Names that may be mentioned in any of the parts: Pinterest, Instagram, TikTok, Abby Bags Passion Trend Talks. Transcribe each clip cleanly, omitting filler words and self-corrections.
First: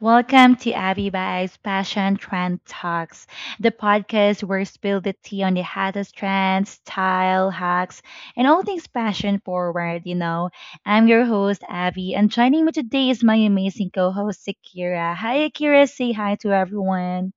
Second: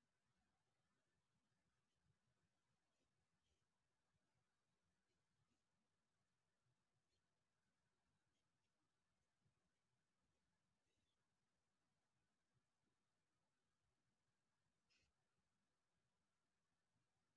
Welcome to Abby Bags Passion Trend Talks, the podcast where we spill the tea on the hottest trends, style, hacks, and all things passion forward. I'm your host, Abby, and joining me today is my amazing co-host, Akira. Hi, Akira. Say hi to everyone.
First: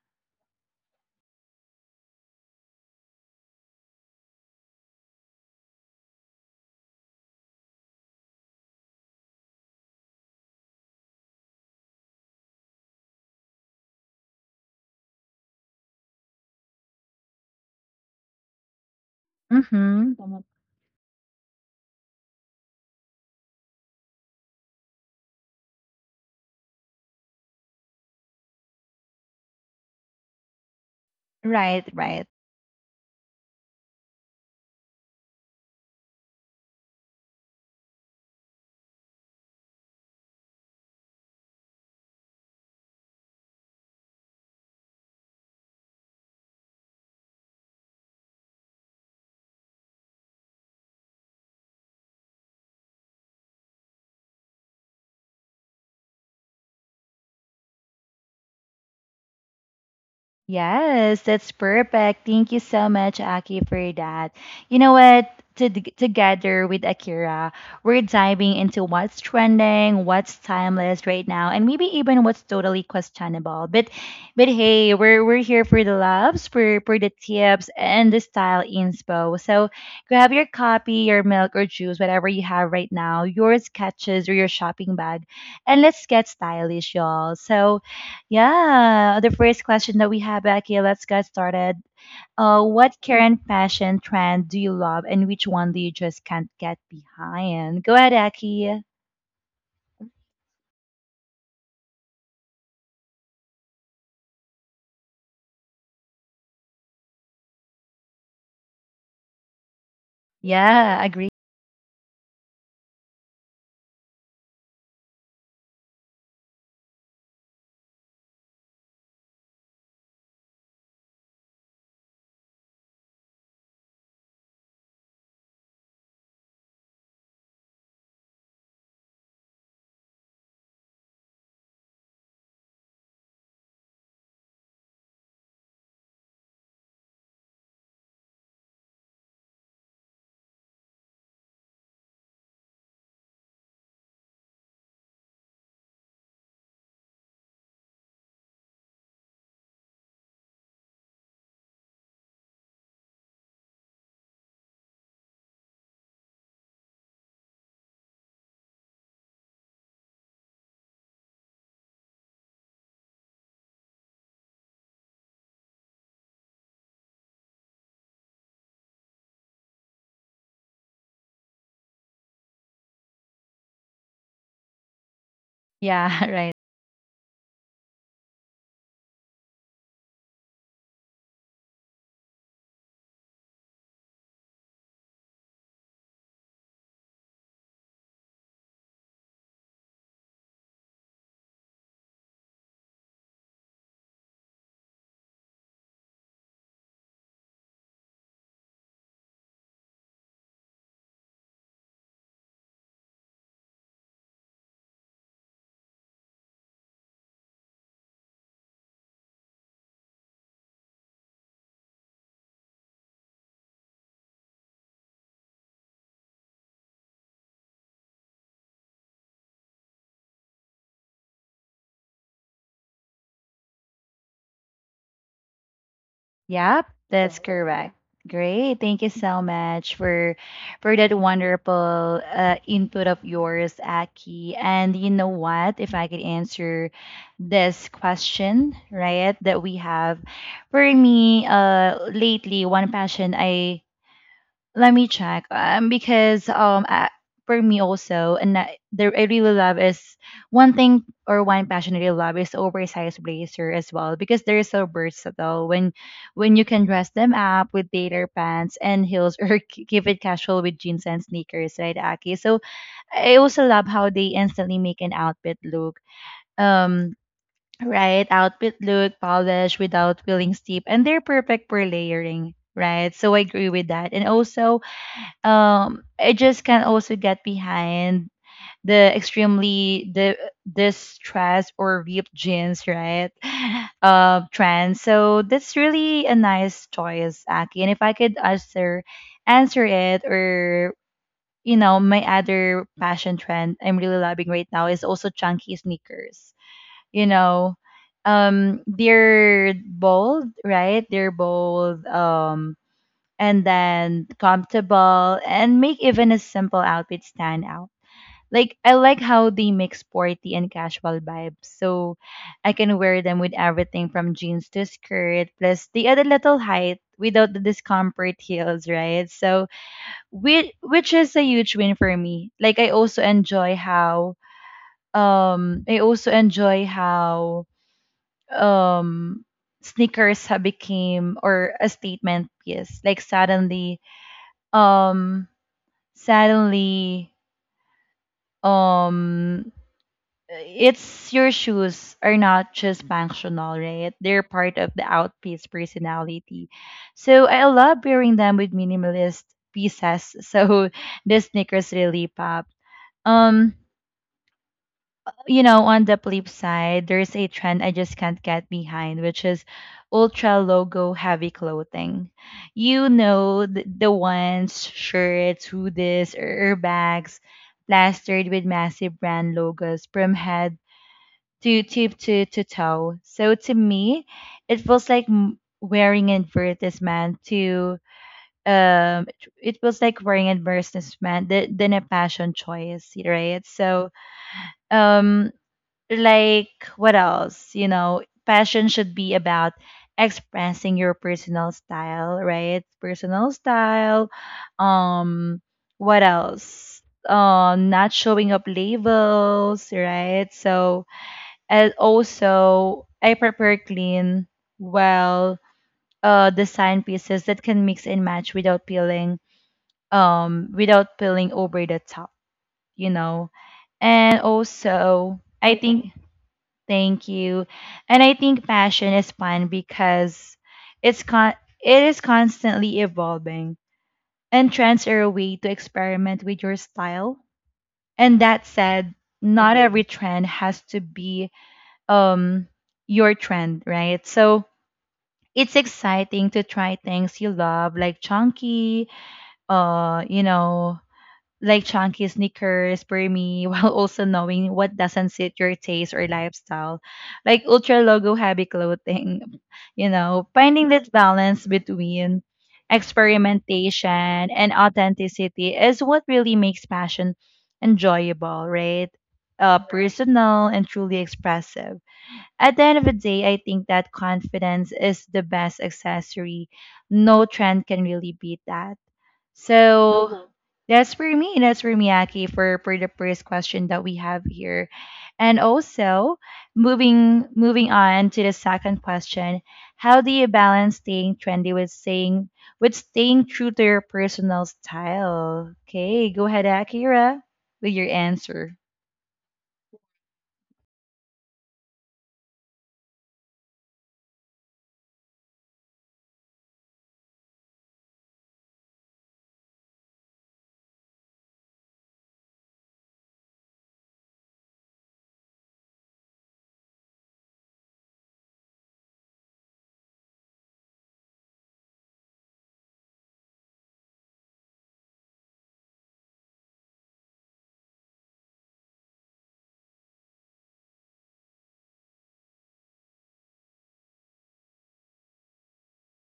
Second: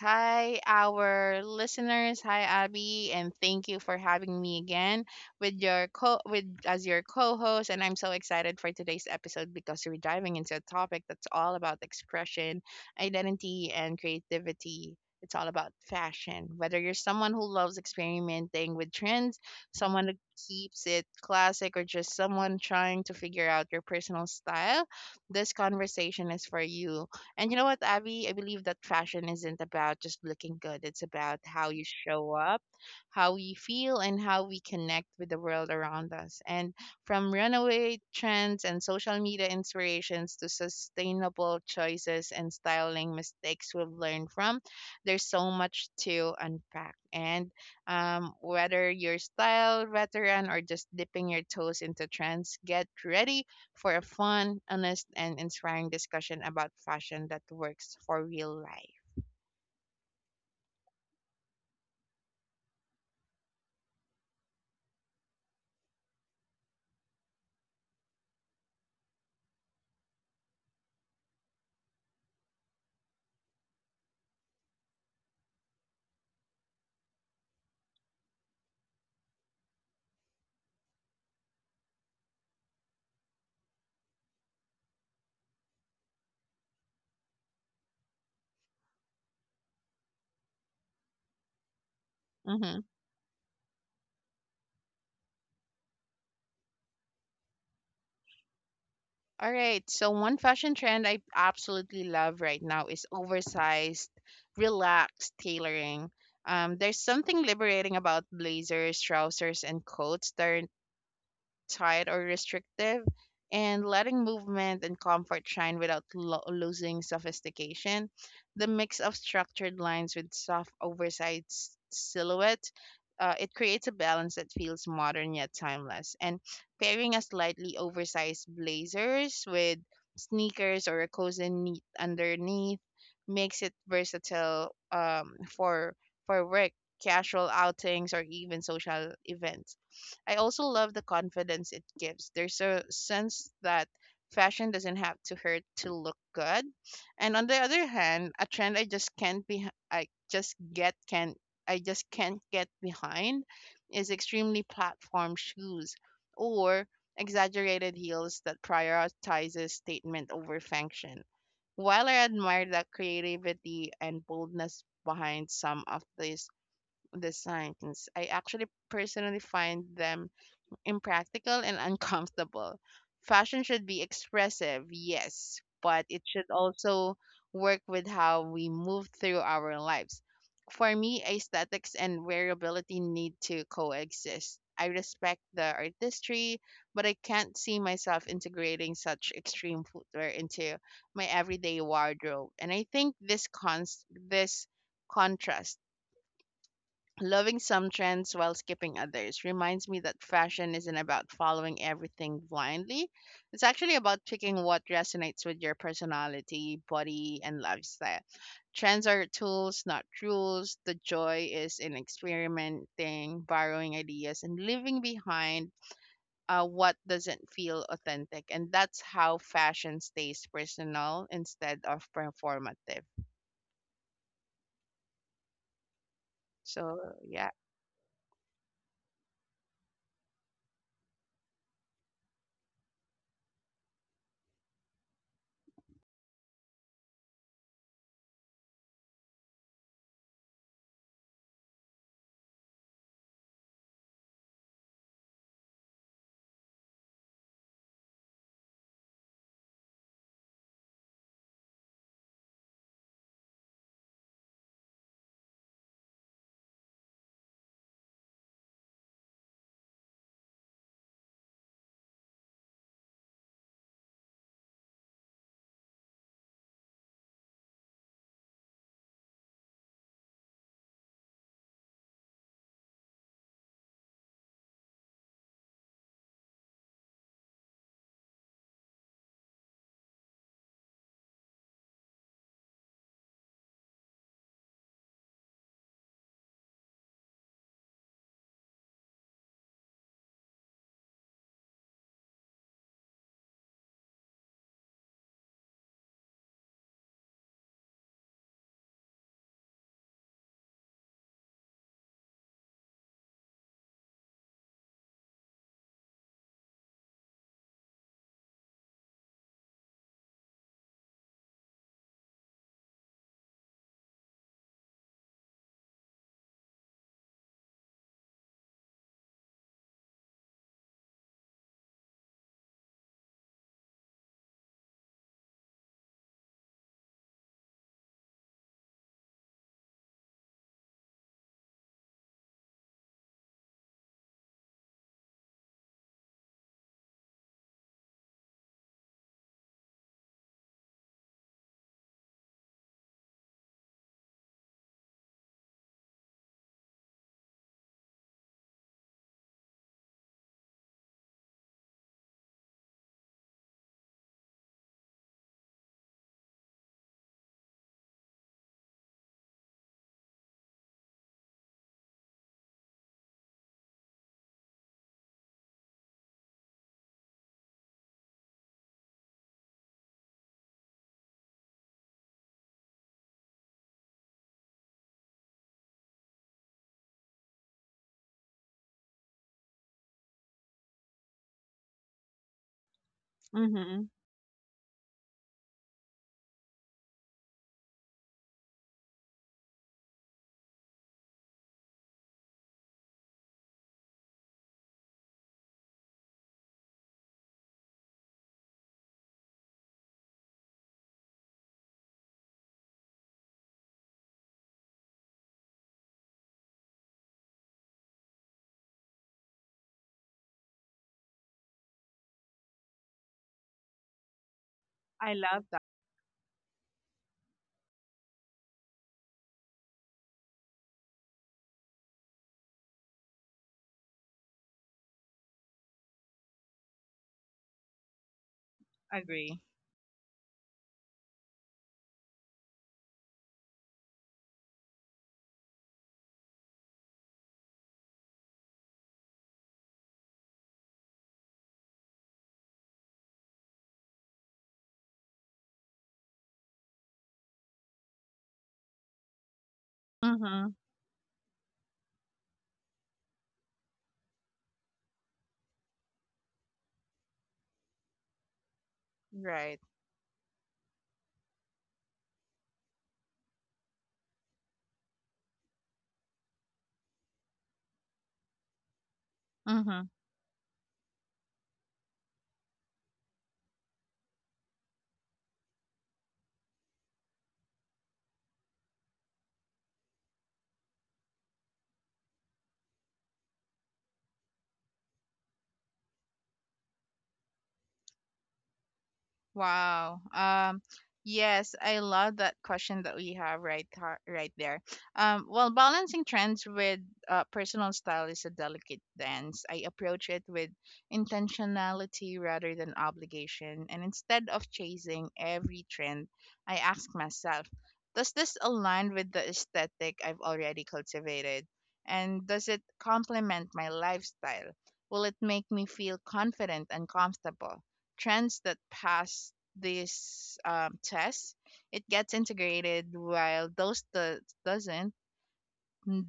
Hi, our listeners. Hi, Abby, and thank you for having me again with your co with as your co-host. And I'm so excited for today's episode because we're diving into a topic that's all about expression, identity, and creativity. It's all about fashion. Whether you're someone who loves experimenting with trends, someone Mm-hmm. who keeps it classic, or just someone trying to figure out your personal style, this conversation is for you. And you know what, Abby? I believe that fashion isn't about just looking good. It's about how Right, you right. show up, how we feel, and how we connect with the world around us. And from runaway trends and social media inspirations to sustainable choices and styling mistakes we've learned from, there's so much to unpack. And Whether you're style veteran or just dipping your toes into trends, get ready for a fun, honest, and inspiring discussion about fashion that works for real life. Yes, that's perfect. Thank you so much, Aki, for that. You know what? Together with Akira, we're diving into what's trending, what's timeless right now, and maybe even what's totally questionable. But hey, we're here for the loves, for the tips and the style inspo. So grab your coffee, your milk or juice, whatever you have right now, your sketches or your shopping bag, and let's get stylish, y'all. So yeah, the first question that we have, Becky, let's get started. Uh, hmm what current fashion trend do you love and which one do you just can't get behind? Go ahead, Aki. All right. So, one fashion trend I absolutely love right now is oversized, relaxed tailoring. There's something liberating about blazers, trousers, and coats that are Yeah, agree. tight or restrictive, and letting movement and comfort shine without losing sophistication. The mix of structured lines with soft, oversized silhouette. It creates a balance that feels modern yet timeless. And pairing a slightly oversized blazers with sneakers or a cozy knit underneath makes it versatile for work, casual outings, or even social events. I also love the confidence it gives. There's a sense that fashion doesn't have to hurt to look good. And on the other hand, a trend I just can't get behind is extremely platform shoes or exaggerated heels that prioritizes statement over function. While I admire the creativity and boldness behind some of these designs, I actually personally find them impractical and uncomfortable. Fashion should be expressive, yes, but Yeah, it right. should also work with how we move through our lives. For me, aesthetics and variability need to coexist. I respect the artistry, but I can't see myself integrating such extreme footwear into my everyday wardrobe. And I think this contrast, loving some trends while skipping others, reminds me that fashion isn't about following everything blindly. It's actually about picking what resonates with your personality, body, and lifestyle. Trends are tools, not rules. The joy is in experimenting, borrowing ideas, and leaving behind what doesn't feel authentic. And that's how fashion stays personal instead of performative. Yep, So, that's Yes. yeah. correct. Great. Thank you so much for that wonderful input of yours, Aki. And you know what? If I could answer this question, right, that we have for me, lately, one passion I let me check. Because for me also, and that there I really love is one thing or one passion I really love is oversized blazer as well because they're so versatile. When you can dress them up with tailor pants and heels or keep it casual with jeans and sneakers, right, Aki? So I also love how they instantly make an outfit look. Um. Right, outfit look polished without feeling steep, and they're perfect for layering, right? So I agree with that. And also, it just can also get behind the extremely the distressed or ripped jeans, right? Trend, so that's really a nice choice, Aki. And if I could answer answer it or you know, my other fashion trend I'm really loving right now is also chunky sneakers, you know. They're bold, right? they're bold And then comfortable and make even a simple outfit stand out. Like I like how they make sporty and casual vibes. So I can wear them with everything from jeans to skirt. Plus they add a little height without the discomfort heels, right? So which is a huge win for me. Like I also enjoy how um I also enjoy how um sneakers have became or a statement piece. Like um suddenly um it's your shoes are not just functional, right? They're part of the outfit's personality, so I love pairing them with minimalist pieces. So the sneakers really pop. um you know, on the flip side, there's a trend I just can't get behind, which is ultra logo heavy clothing. You know, the ones, shirts, hoodies, or bags plastered with massive brand logos from head to tip to toe. So to me, it feels like wearing an advertisement to um it feels like wearing advertisement than a passion choice, right? So Mm-hmm. um like what else, you know, passion should be about expressing your personal style, right? personal style um what else, not showing up labels, right? So and also I prepare clean, well, design pieces that can mix and match without peeling, without peeling over the top, you know. And also I love I that. think Thank you. And I think passion is fun because it's con- it is constantly evolving and trends are a way to experiment with your style. And that said, Agree. not hmm every trend has to be um your trend, right? So it's exciting to try things you love like uh, you know, like chunky sneakers for me, while also knowing what doesn't suit your taste or lifestyle like ultra logo heavy clothing. You know, Mm-hmm. finding that balance between experimentation and authenticity is what really makes fashion enjoyable, right? Right. Personal and truly expressive. At the end of the day, I think that confidence is the best accessory. No trend can really beat that. So Mm-hmm. Mhm. that's for me. That's for me, Aki, for the first question that we have here. And also moving on to the second question, how do you balance staying trendy with staying true to your personal style? Okay, go ahead, Akira, with your answer. Wow. Yes, I love that question that we have right there. Well, balancing trends with personal style is a delicate dance. I approach it with intentionality rather than obligation, and instead of chasing every trend, I ask myself, does this align with the aesthetic I've already cultivated, and does it complement my lifestyle? Will it make me feel confident and comfortable? Trends that pass this test, it gets integrated, while those that doesn't,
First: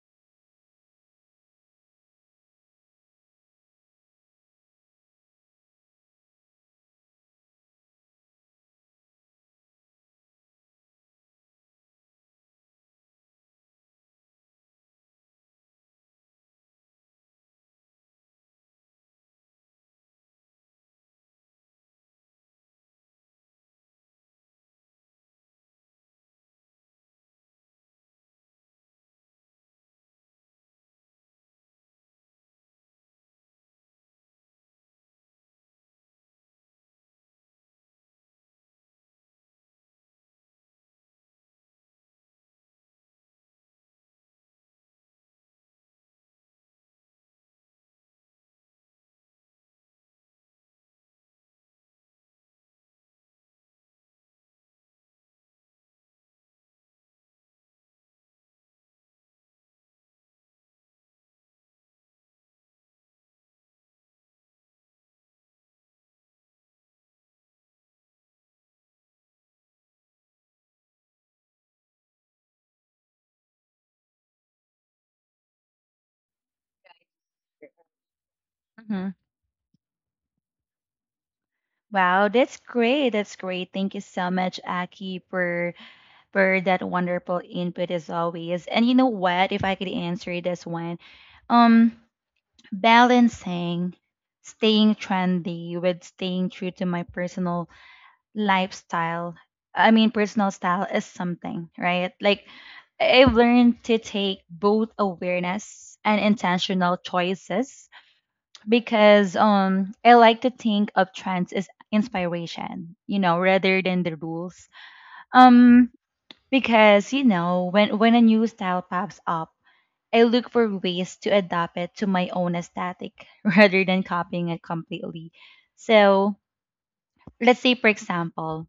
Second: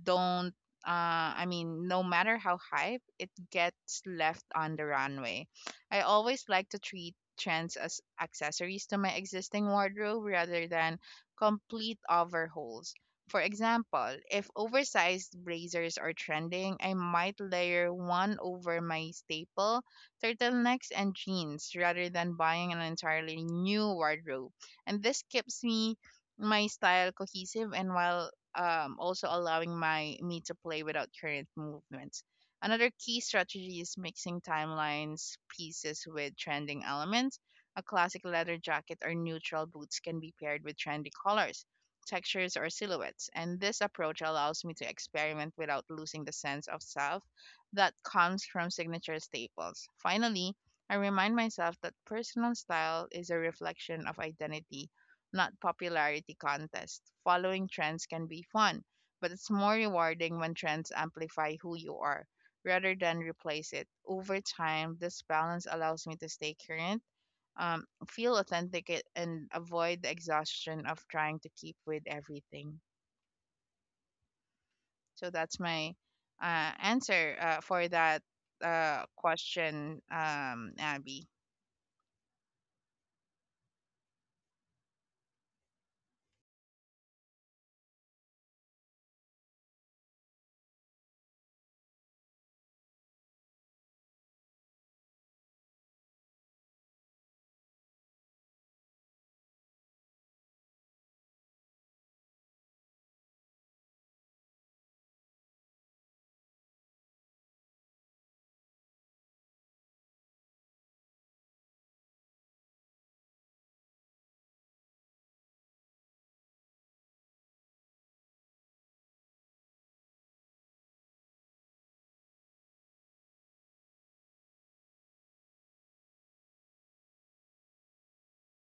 don't I mean, no matter how hype, it gets left on the runway. I always like to treat trends as accessories to my existing wardrobe rather than complete overhauls. For example, if oversized blazers are trending, I might layer one over my staple turtlenecks and jeans rather than buying an entirely new wardrobe. And this keeps me my style cohesive, and while also allowing my me to play without current movements. Another key strategy is mixing timelines pieces with trending elements. A classic leather jacket or neutral boots can be paired with trendy colors, textures, or silhouettes, and this approach allows me to experiment without losing the sense of self that comes from signature staples. Finally, I remind myself that personal style is a reflection of identity, not popularity contest. Following trends can be fun, but it's more rewarding when trends amplify who you are rather than replace it. Over time, this balance allows me to stay current, feel authentic, and avoid the exhaustion of trying to keep with everything. So that's my answer for that Hmm question, Abby. Wow, that's great. That's great. Thank you so much, Aki, for that wonderful input as always. And you know what? If I could answer this one, um, balancing staying trendy with staying true to my personal lifestyle, I mean personal style, is something, right? Like I've learned to take both awareness and intentional choices because I like to think of trends as inspiration, you know, rather than the rules. um because you know, when a new style pops up, I look for ways to adapt it to my own aesthetic rather than copying it completely. So, let's say, for example,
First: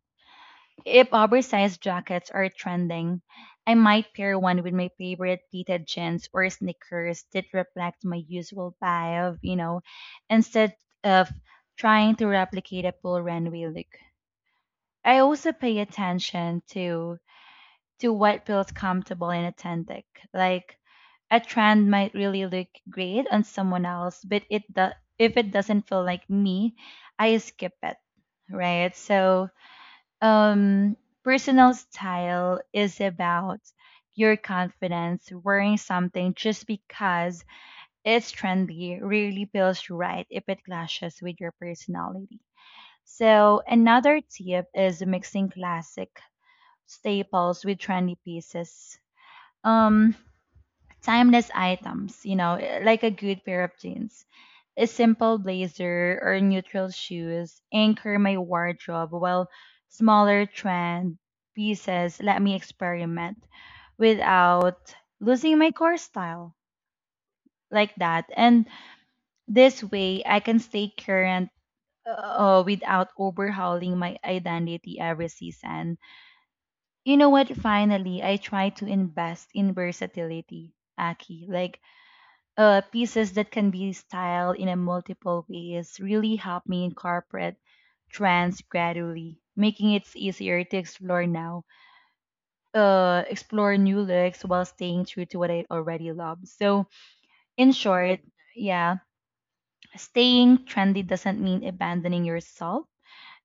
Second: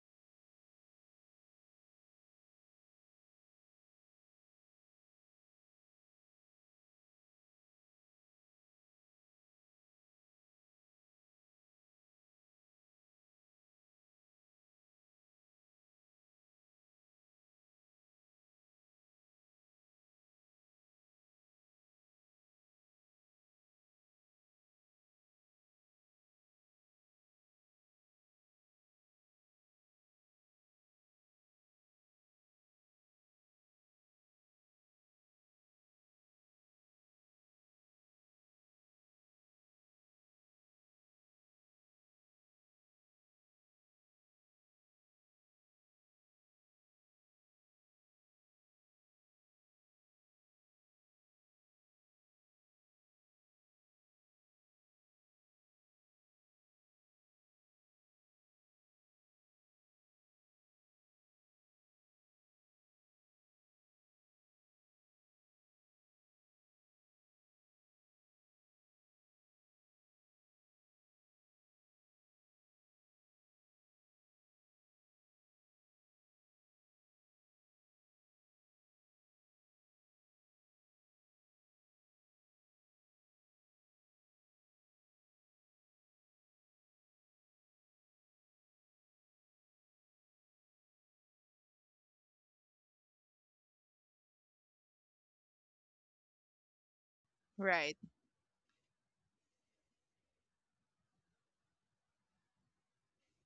if oversized jackets are trending, I might pair one with my favorite pleated jeans or sneakers that reflect my usual vibe, you know, instead of trying to replicate a full runway look. I also pay attention to what feels comfortable and authentic. Like a trend might really look great on someone else, but if it doesn't feel like me, I skip it, right? So, um, personal style is about your confidence. Wearing something just because it's trendy really feels right if it clashes with your personality. So, another tip is mixing classic staples with trendy pieces, um timeless items, you know, like a good pair of jeans, a simple blazer or neutral shoes anchor my wardrobe while smaller trend pieces let me experiment without losing my core style like that. And this way I can stay current, without overhauling my identity every season. You know what, finally, I try to invest in versatility, Aki. Like, pieces that can be styled in a multiple ways really help me incorporate trends gradually, making it easier to explore new looks while staying true to what I already love. So, in Right. short, yeah, staying trendy doesn't mean abandoning yourself.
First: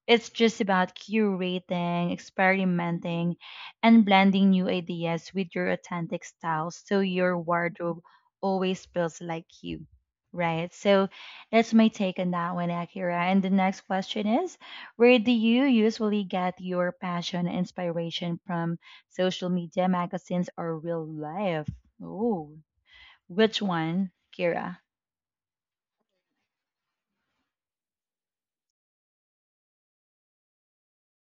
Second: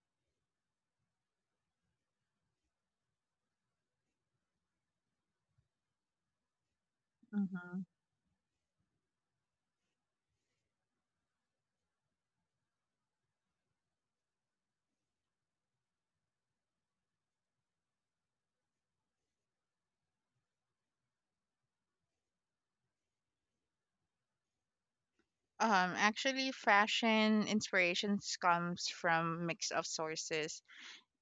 It's just about curating, experimenting, and blending new ideas with your authentic style so your hmm wardrobe always feels like you, right? So that's my take on that one, Akira. And the next question is where do you usually get your passion and inspiration from, social media, magazines, or real life? Oh, which one, Kira? Actually, fashion inspirations comes from mix of sources,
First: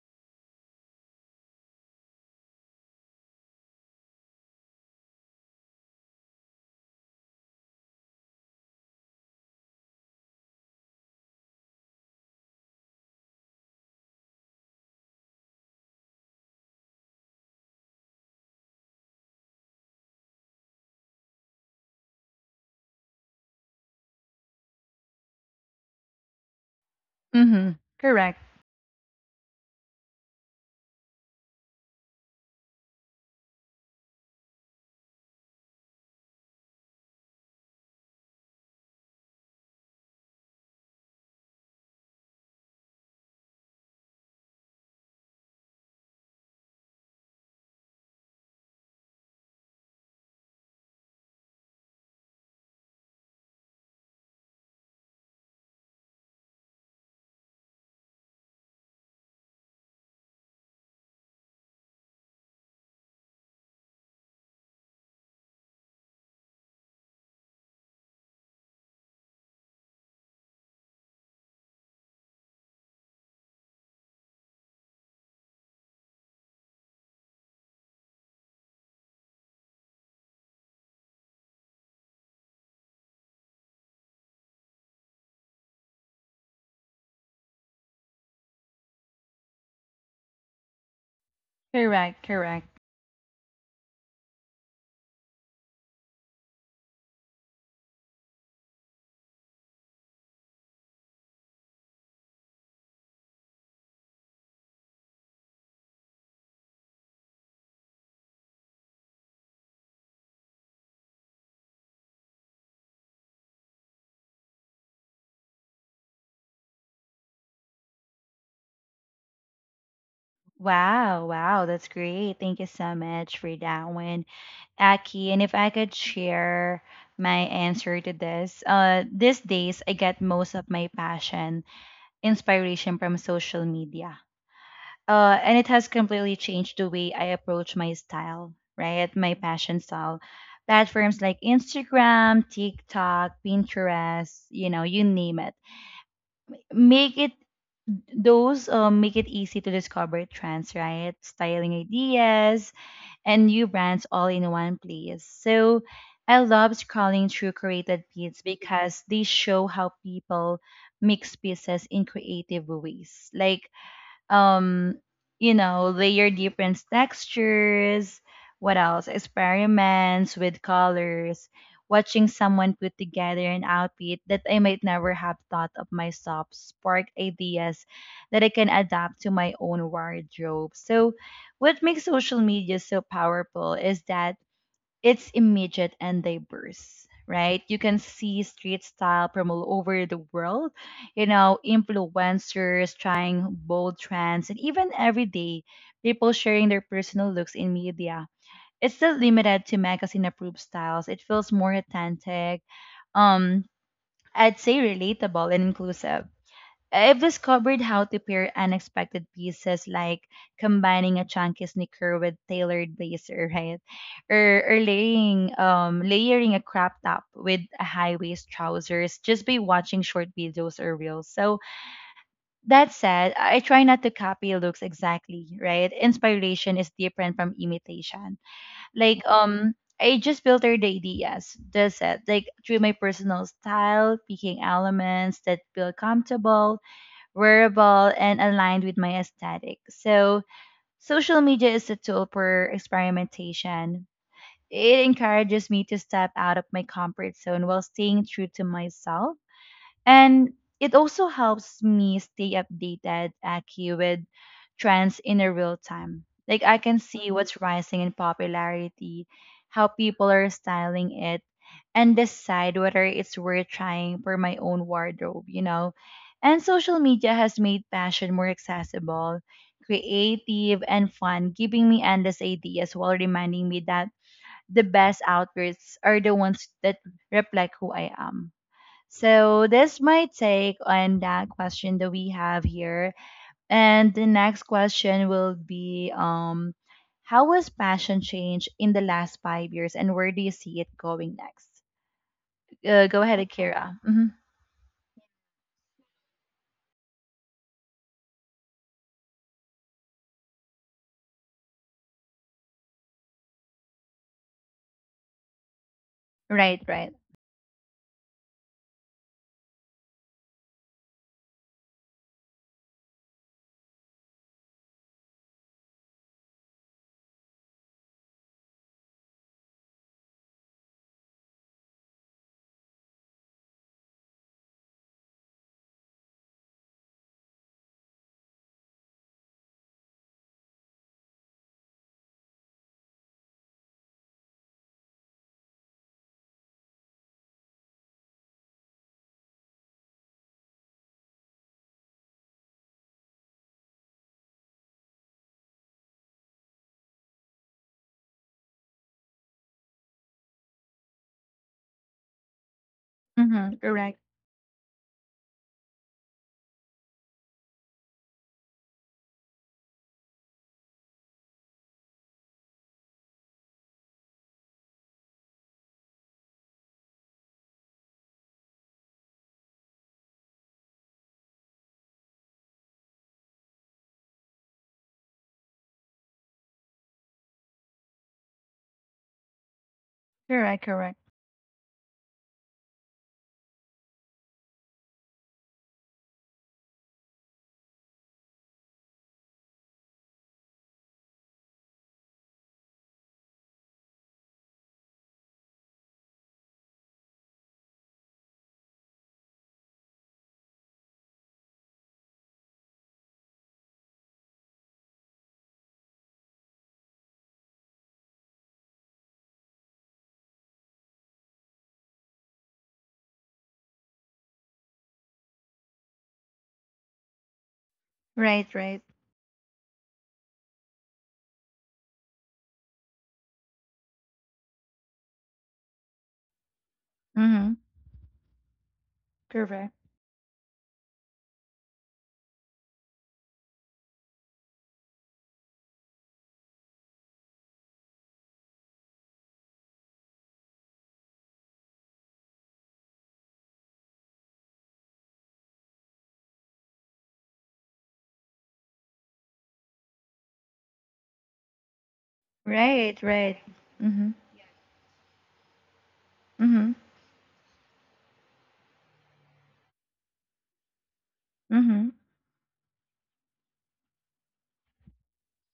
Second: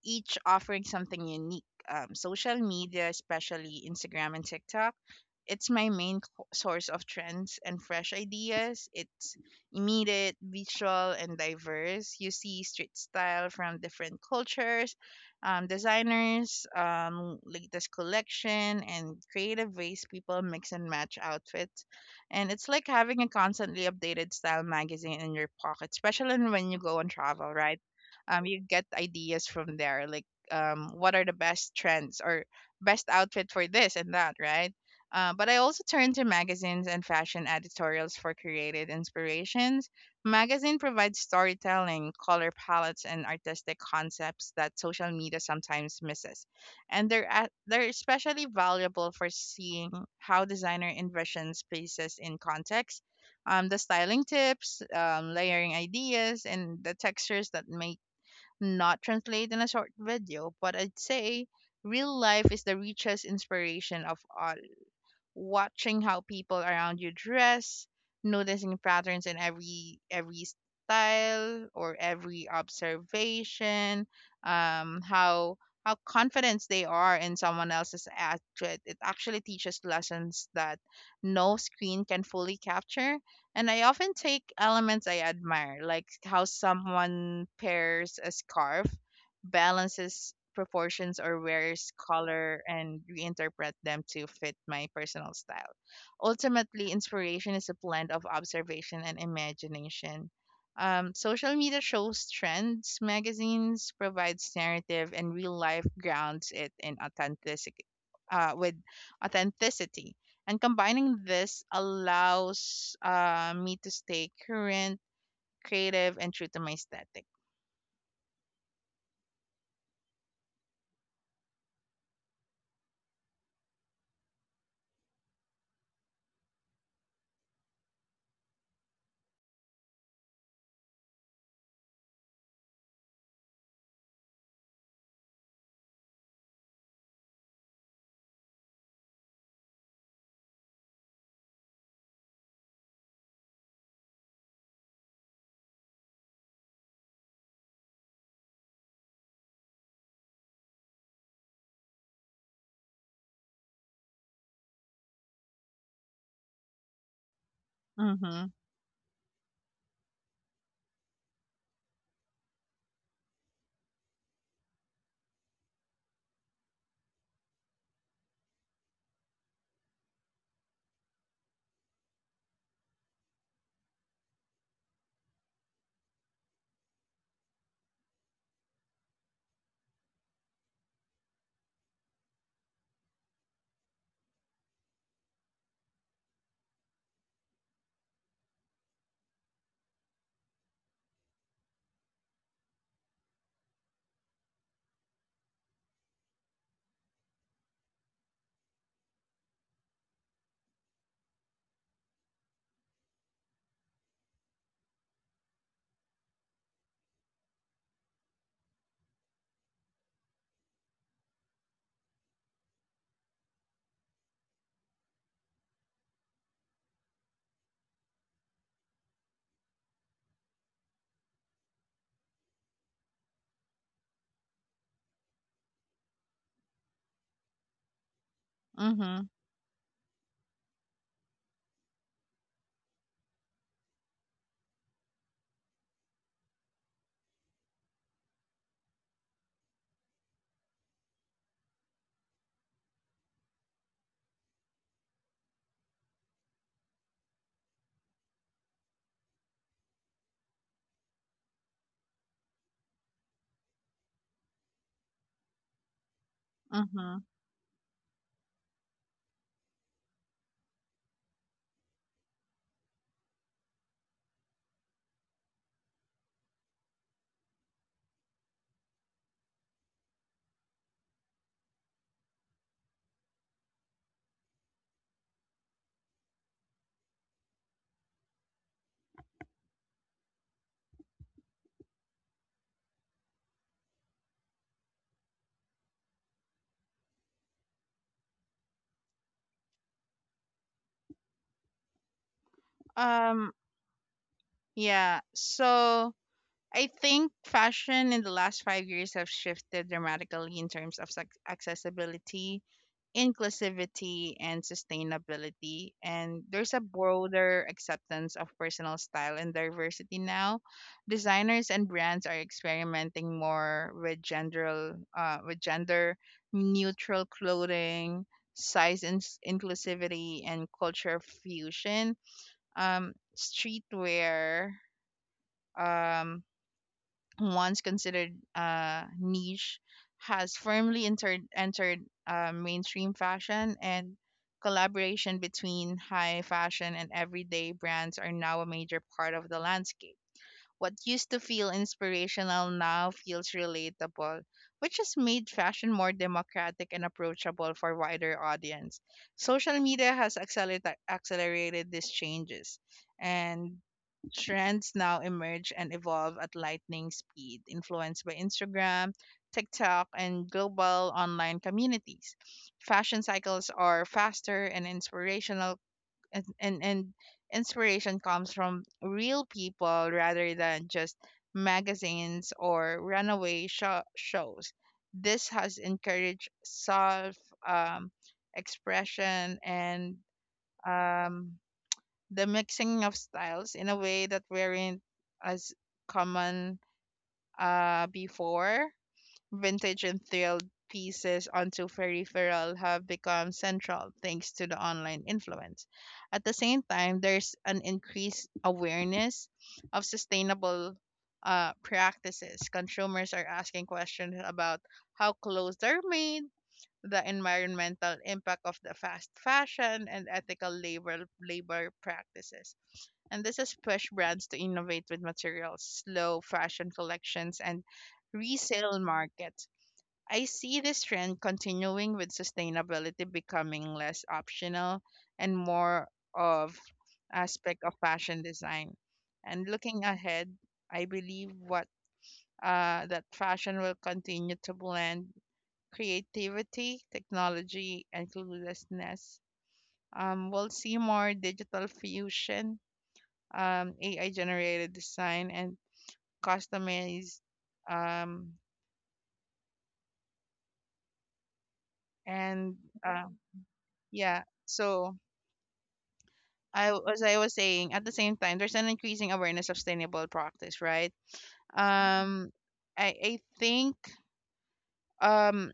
each offering something unique. Social media, especially Instagram and TikTok, it's my main source of trends and fresh ideas. It's immediate, visual, and diverse. You see street style from different cultures, designers, latest collection, and creative ways people mix and match outfits. And it's like having a constantly updated style magazine in your pocket, especially when you go on travel, Mm-hmm. right? Correct, You get ideas from there, like what are the best trends or best outfit for this and that, right? But I also turn to magazines and fashion editorials for creative inspirations. Magazine provides storytelling, color palettes, and artistic concepts that social media sometimes misses. And they're especially valuable for seeing how designer envisions spaces in context. The styling tips, layering ideas, and the textures that make not translate in a short video. But I'd say real life is the richest inspiration of all. Watching how people around you dress, noticing patterns in every style or every observation, how confident they are in someone else's outfit. It actually teaches lessons that no screen can fully capture. And I often take elements I admire, like how someone pairs a scarf, balances proportions, or wears correct, color, correct. and reinterpret them to fit my personal style. Ultimately, inspiration is a blend of observation and imagination. Social media shows trends, magazines provides narrative, and real life grounds it in authenticity. With authenticity, and combining this allows me to stay current, creative, and true to my aesthetic. Wow, wow, that's great. Thank you so much for that one, Aki. And if I could share my answer to this, these days I get most of my passion, inspiration from social media. And it has completely changed the way I approach my style, right? My passion style. Platforms like Instagram, TikTok, Pinterest, you know, you name it, make it, those make it easy to discover trends, right? Styling ideas and new brands all in one place. So I love scrolling through curated feeds Mm-hmm. because they show how people mix pieces in creative ways. Like um you know, layer different textures, what else, experiments with colors, watching someone put together an outfit that I might never have thought of myself sparked ideas that I can adapt to my own wardrobe. So what makes social media so powerful is that it's immediate and diverse, right? You can see street style from all over the world, you know, influencers trying bold trends, and even everyday people sharing their personal looks in media. It's not limited to magazine approved styles. It feels more authentic, um, I'd say relatable and inclusive. I've discovered how to pair unexpected pieces like combining a chunky sneaker with tailored blazer, right? Or laying layering a crop top with a high waist trousers just by watching short videos or reels. So that said, I try not to copy looks exactly, right? Inspiration is different from imitation. Like Mm-hmm. I just filter the ideas, that's it. Like through my personal style, picking elements that feel comfortable, wearable, and aligned with my aesthetic. So, social media is a tool for experimentation. It encourages me to step out of my comfort zone while staying true to myself. And it also helps me stay updated, Aki, with trends in a real time. Like I can Mm-hmm. see what's rising in popularity, how people are styling it, and decide whether it's worth trying for my own wardrobe, you know? And social media has made fashion more accessible, creative, and fun, giving me endless ideas while reminding me that the best outfits are the ones that reflect who I am. So this might take on that question that we have here. And the next question will be how has passion changed in the last 5 years and where do you see it going next? Go ahead, Um, Akira. Hmm. yeah. So I think fashion in the last 5 years have shifted dramatically in terms of accessibility, inclusivity, and sustainability. And there's Right, a right. broader acceptance of personal style and diversity now. Designers and brands are experimenting more with gender neutral clothing, size ins inclusivity, and culture fusion, streetwear, um, once considered niche, has firmly entered entered mainstream fashion, and collaboration between high fashion and everyday brands are now a major part of the landscape. What used to feel inspirational now feels relatable, which has made fashion more democratic and approachable for wider audience. Social media has accelerated these changes, Mm-hmm. and Correct. trends now emerge and evolve at lightning speed, influenced by Instagram, TikTok, and global online communities. Fashion cycles are faster and inspirational, and inspiration comes from real people rather than just magazines or runaway shows. This has encouraged self um, expression and Correct, correct. um, the mixing of styles in a way that weren't as common before. Vintage and thrilled pieces onto peripheral have become central thanks to the online influence. At the same time, there's an increased awareness of sustainable practices. Consumers are asking questions about how clothes are made, the environmental impact of the fast fashion, and ethical labor practices. And this has pushed brands to innovate with materials, slow fashion collections, and Right, resale right. markets. I see this trend continuing with sustainability becoming less optional and more of Mm-hmm. aspect of fashion design. And Correct. looking ahead, I believe what that fashion will continue to blend creativity, technology, and cluelessness. We'll see more digital fusion, AI generated design, and customized. Um, and Right, uh, right. Mm-hmm. yeah, so I, Mm-hmm. as I was saying, at the same time, there's an increasing awareness of sustainable practice, right? Mm-hmm. Um, I think um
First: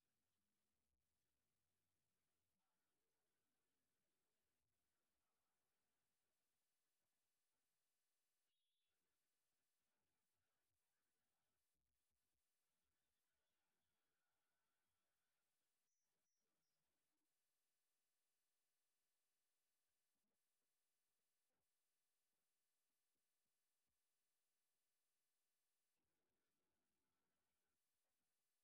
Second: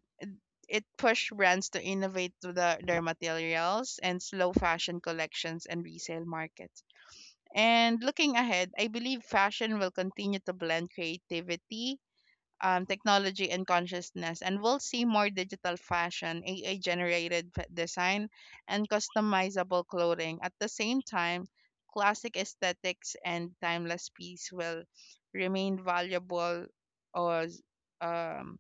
it pushed brands to innovate their materials, and slow fashion collections and resale markets. And looking ahead, I believe fashion will continue to blend creativity, technology, and consciousness, and we'll see more digital fashion, AI generated design, and customizable clothing. At the same time, classic aesthetics and timeless piece will remain valuable, or um,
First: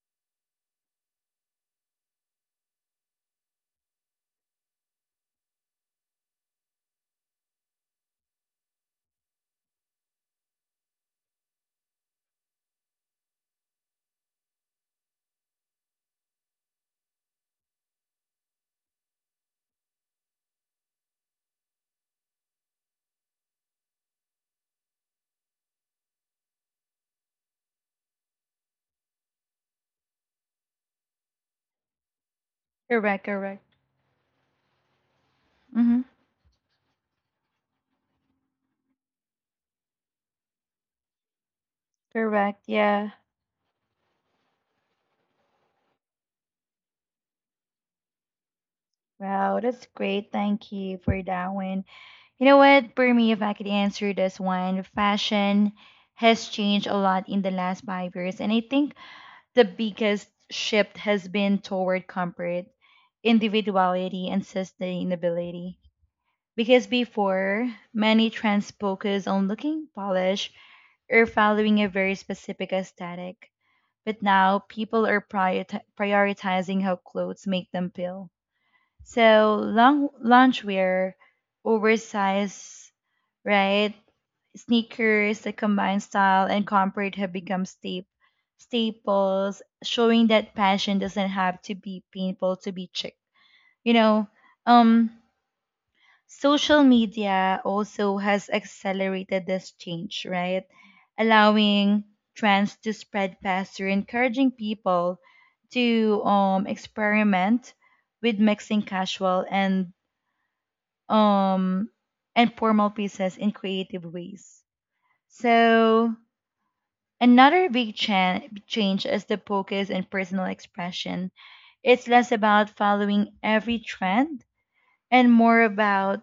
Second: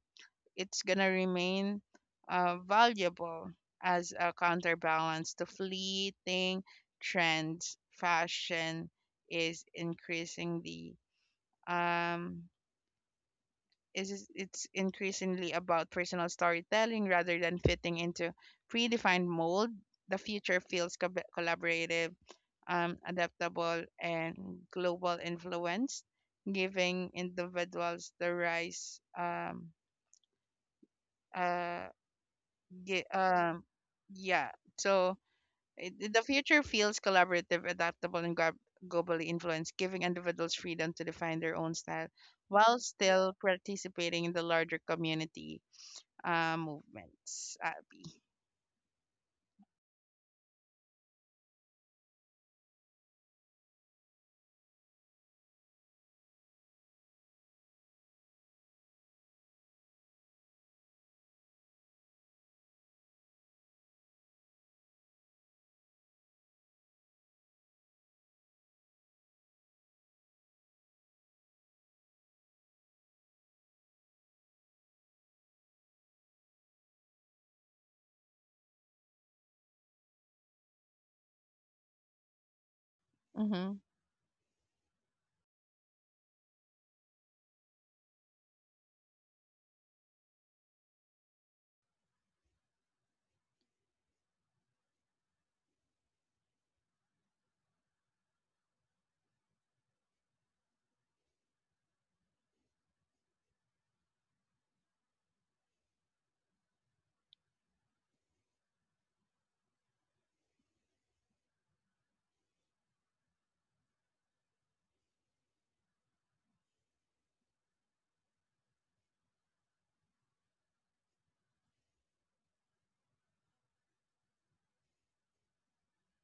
it's gonna remain valuable as a counterbalance to fleeting trends. Fashion is increasingly um, is it's increasingly about personal storytelling rather than fitting into predefined mold. The future feels collaborative, adaptable, and global influence, giving individuals the rise. Uh, gi- Correct, correct. um, yeah. So Mm-hmm. it, the future feels collaborative, adaptable, and globally influenced, giving individuals freedom to define their own style Correct. while Yeah. still participating in the larger community movements, Abby. Wow, that's great. Thank you for that one. You know what? For me, if I could answer this one, fashion has changed a lot in the last 5 years. And I think the biggest shift has been toward comfort, individuality, and sustainability. Because before, many trends focused on looking polished or following a very specific aesthetic. But now, people are prioritizing how clothes make them feel, so long loungewear, oversized, Mm-hmm. right? Sneakers that combine style and comfort have become staples, showing that passion doesn't have to be painful to be chic. You know, um, social media also has accelerated this change, right? Allowing trends to spread faster, encouraging people to experiment with mixing casual and um, and formal pieces in creative ways. So another change is the focus and personal expression. It's less about following every trend and more about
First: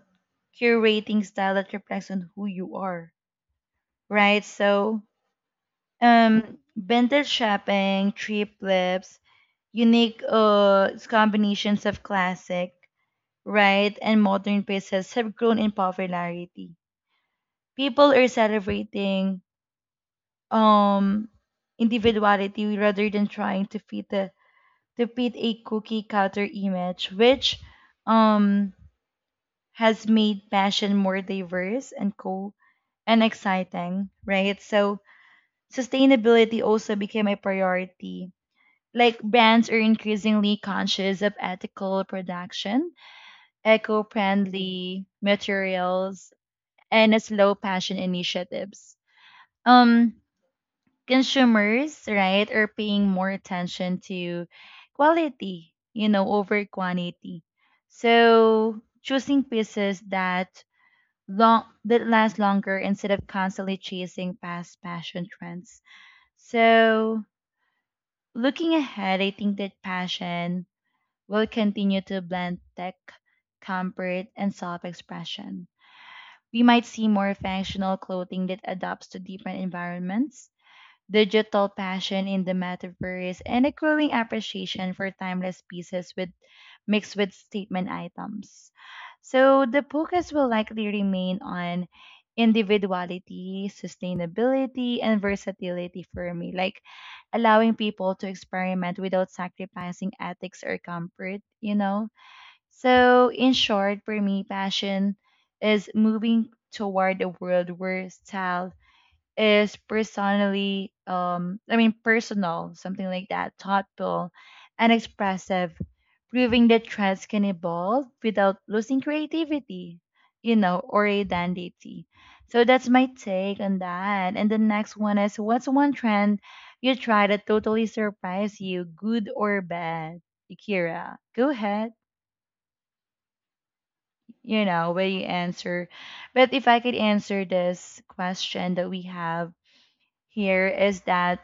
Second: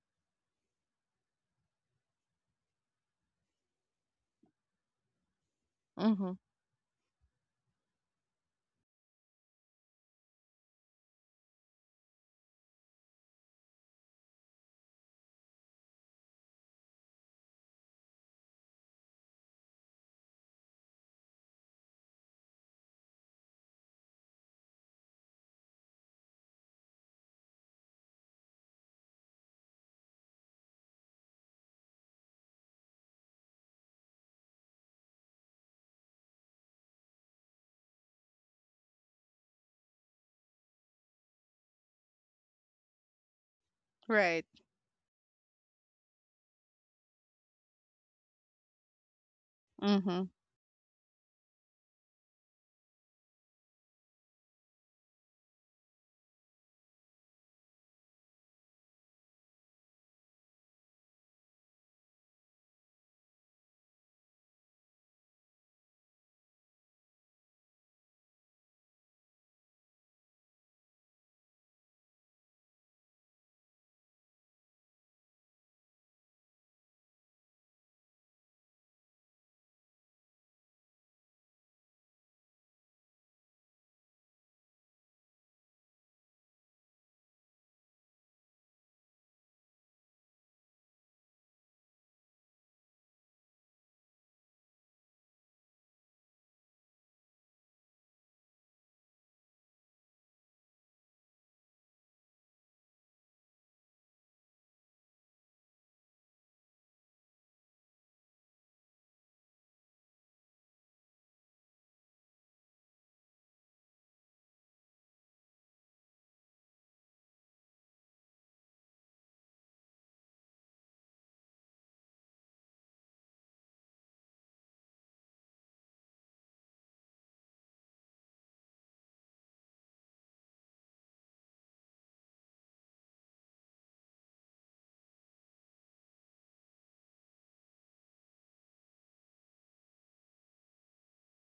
curating style that reflects on who you are, right? So Mm-hmm. Vintage shopping, trip flips, unique combinations of classic, right, and modern pieces have grown in popularity. People are celebrating um individuality rather than trying to fit the to fit a cookie cutter image, which um has made passion more diverse and cool and exciting, right? So sustainability also became a priority. Like brands are increasingly conscious of ethical production, Right. eco-friendly materials, and slow passion initiatives. um Mm-hmm. Consumers, right, are paying more attention to quality, you know, over quantity. So choosing pieces that long that last longer instead of constantly chasing past fashion trends. So looking ahead, I think that passion will continue to blend tech, comfort, and self-expression. We might see more functional clothing that adapts to different environments, digital passion in the metaverse, and a growing appreciation for timeless pieces with mixed with statement items. So the focus will likely remain on individuality, sustainability, and versatility for me, like allowing people to experiment without sacrificing ethics or comfort, you know? So, in short, for me, passion is moving toward a world where style is personally I mean personal, something like that, thoughtful and expressive, proving that trends can evolve without losing creativity, you know, or identity. So that's my take on that, and the next one is what's one trend you try that totally surprised you, good or bad? Akira, go ahead. You know where you answer, but if I could answer this question that we have here is that,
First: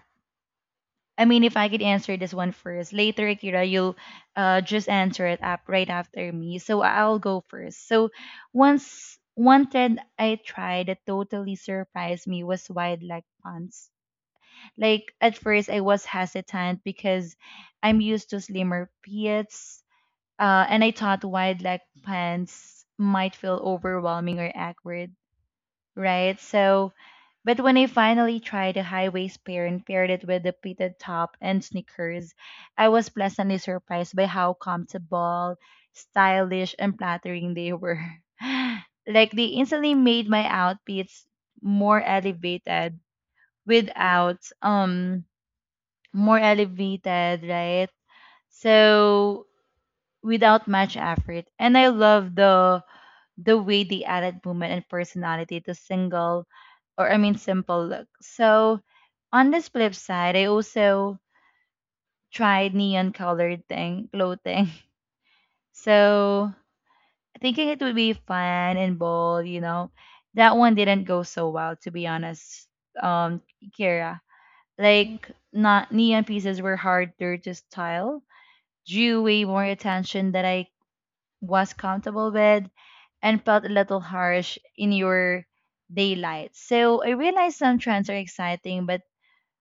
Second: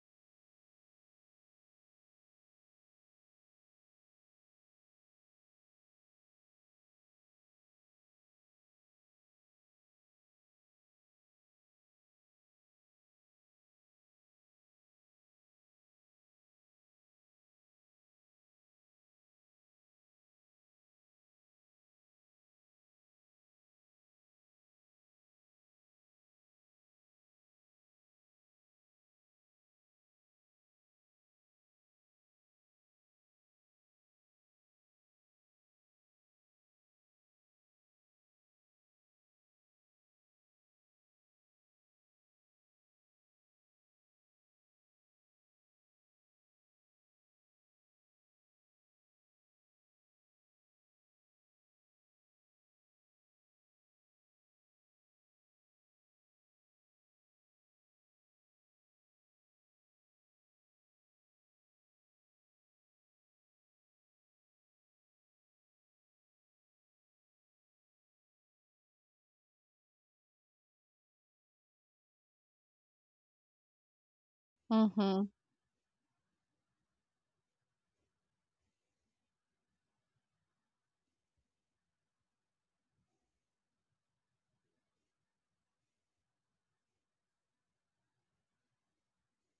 I mean, if I could answer this one first, later, Akira, you'll just answer it up right after me. So I'll go first. So once one trend I tried that totally surprised me was wide leg pants. Like at first, I was hesitant because I'm used to slimmer pits, and I thought wide leg pants might feel overwhelming or awkward, right? So but when I finally tried a high waist pair and paired it with a pleated top and sneakers, I was pleasantly surprised by how comfortable, stylish, and flattering they were. Like they instantly made my outfits more elevated without um more elevated, right? So without much effort. And I love the way they added movement and personality to single or I mean simple look. So on this flip side, I also tried neon colored thing clothing. So thinking it would be fun and bold, you know, that one didn't go so well to be honest. Um, Kira, Mm-hmm. like not neon pieces were harder to style, drew way more attention that I was comfortable with, and felt a little harsh in your daylight. So I realize some trends are exciting, but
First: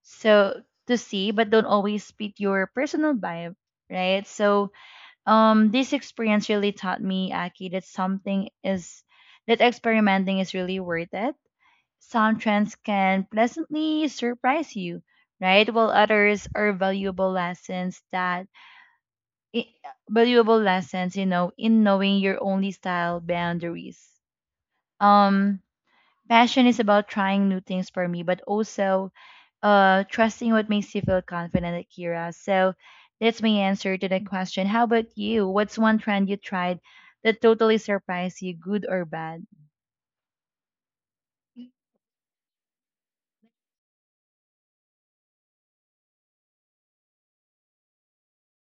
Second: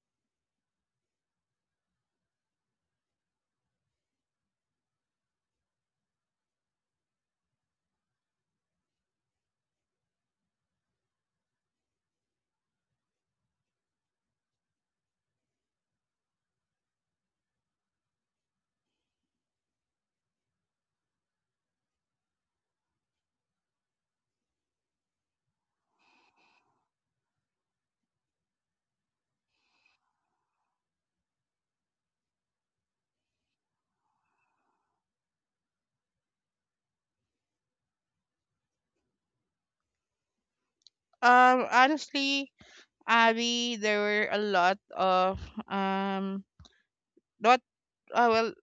so to see, but don't always fit your personal vibe, right? So this experience really taught me, Aki, that something is that experimenting is really worth it. Some trends can pleasantly surprise you, right? While others are i- valuable lessons, you know, in knowing your only style boundaries. Um, Passion is about trying new things for me, but also trusting what makes you feel confident, Akira. So that's my answer to the question. How about you? What's one trend you tried that totally surprised you, good or bad? Honestly, Abby, there were a lot of um not well,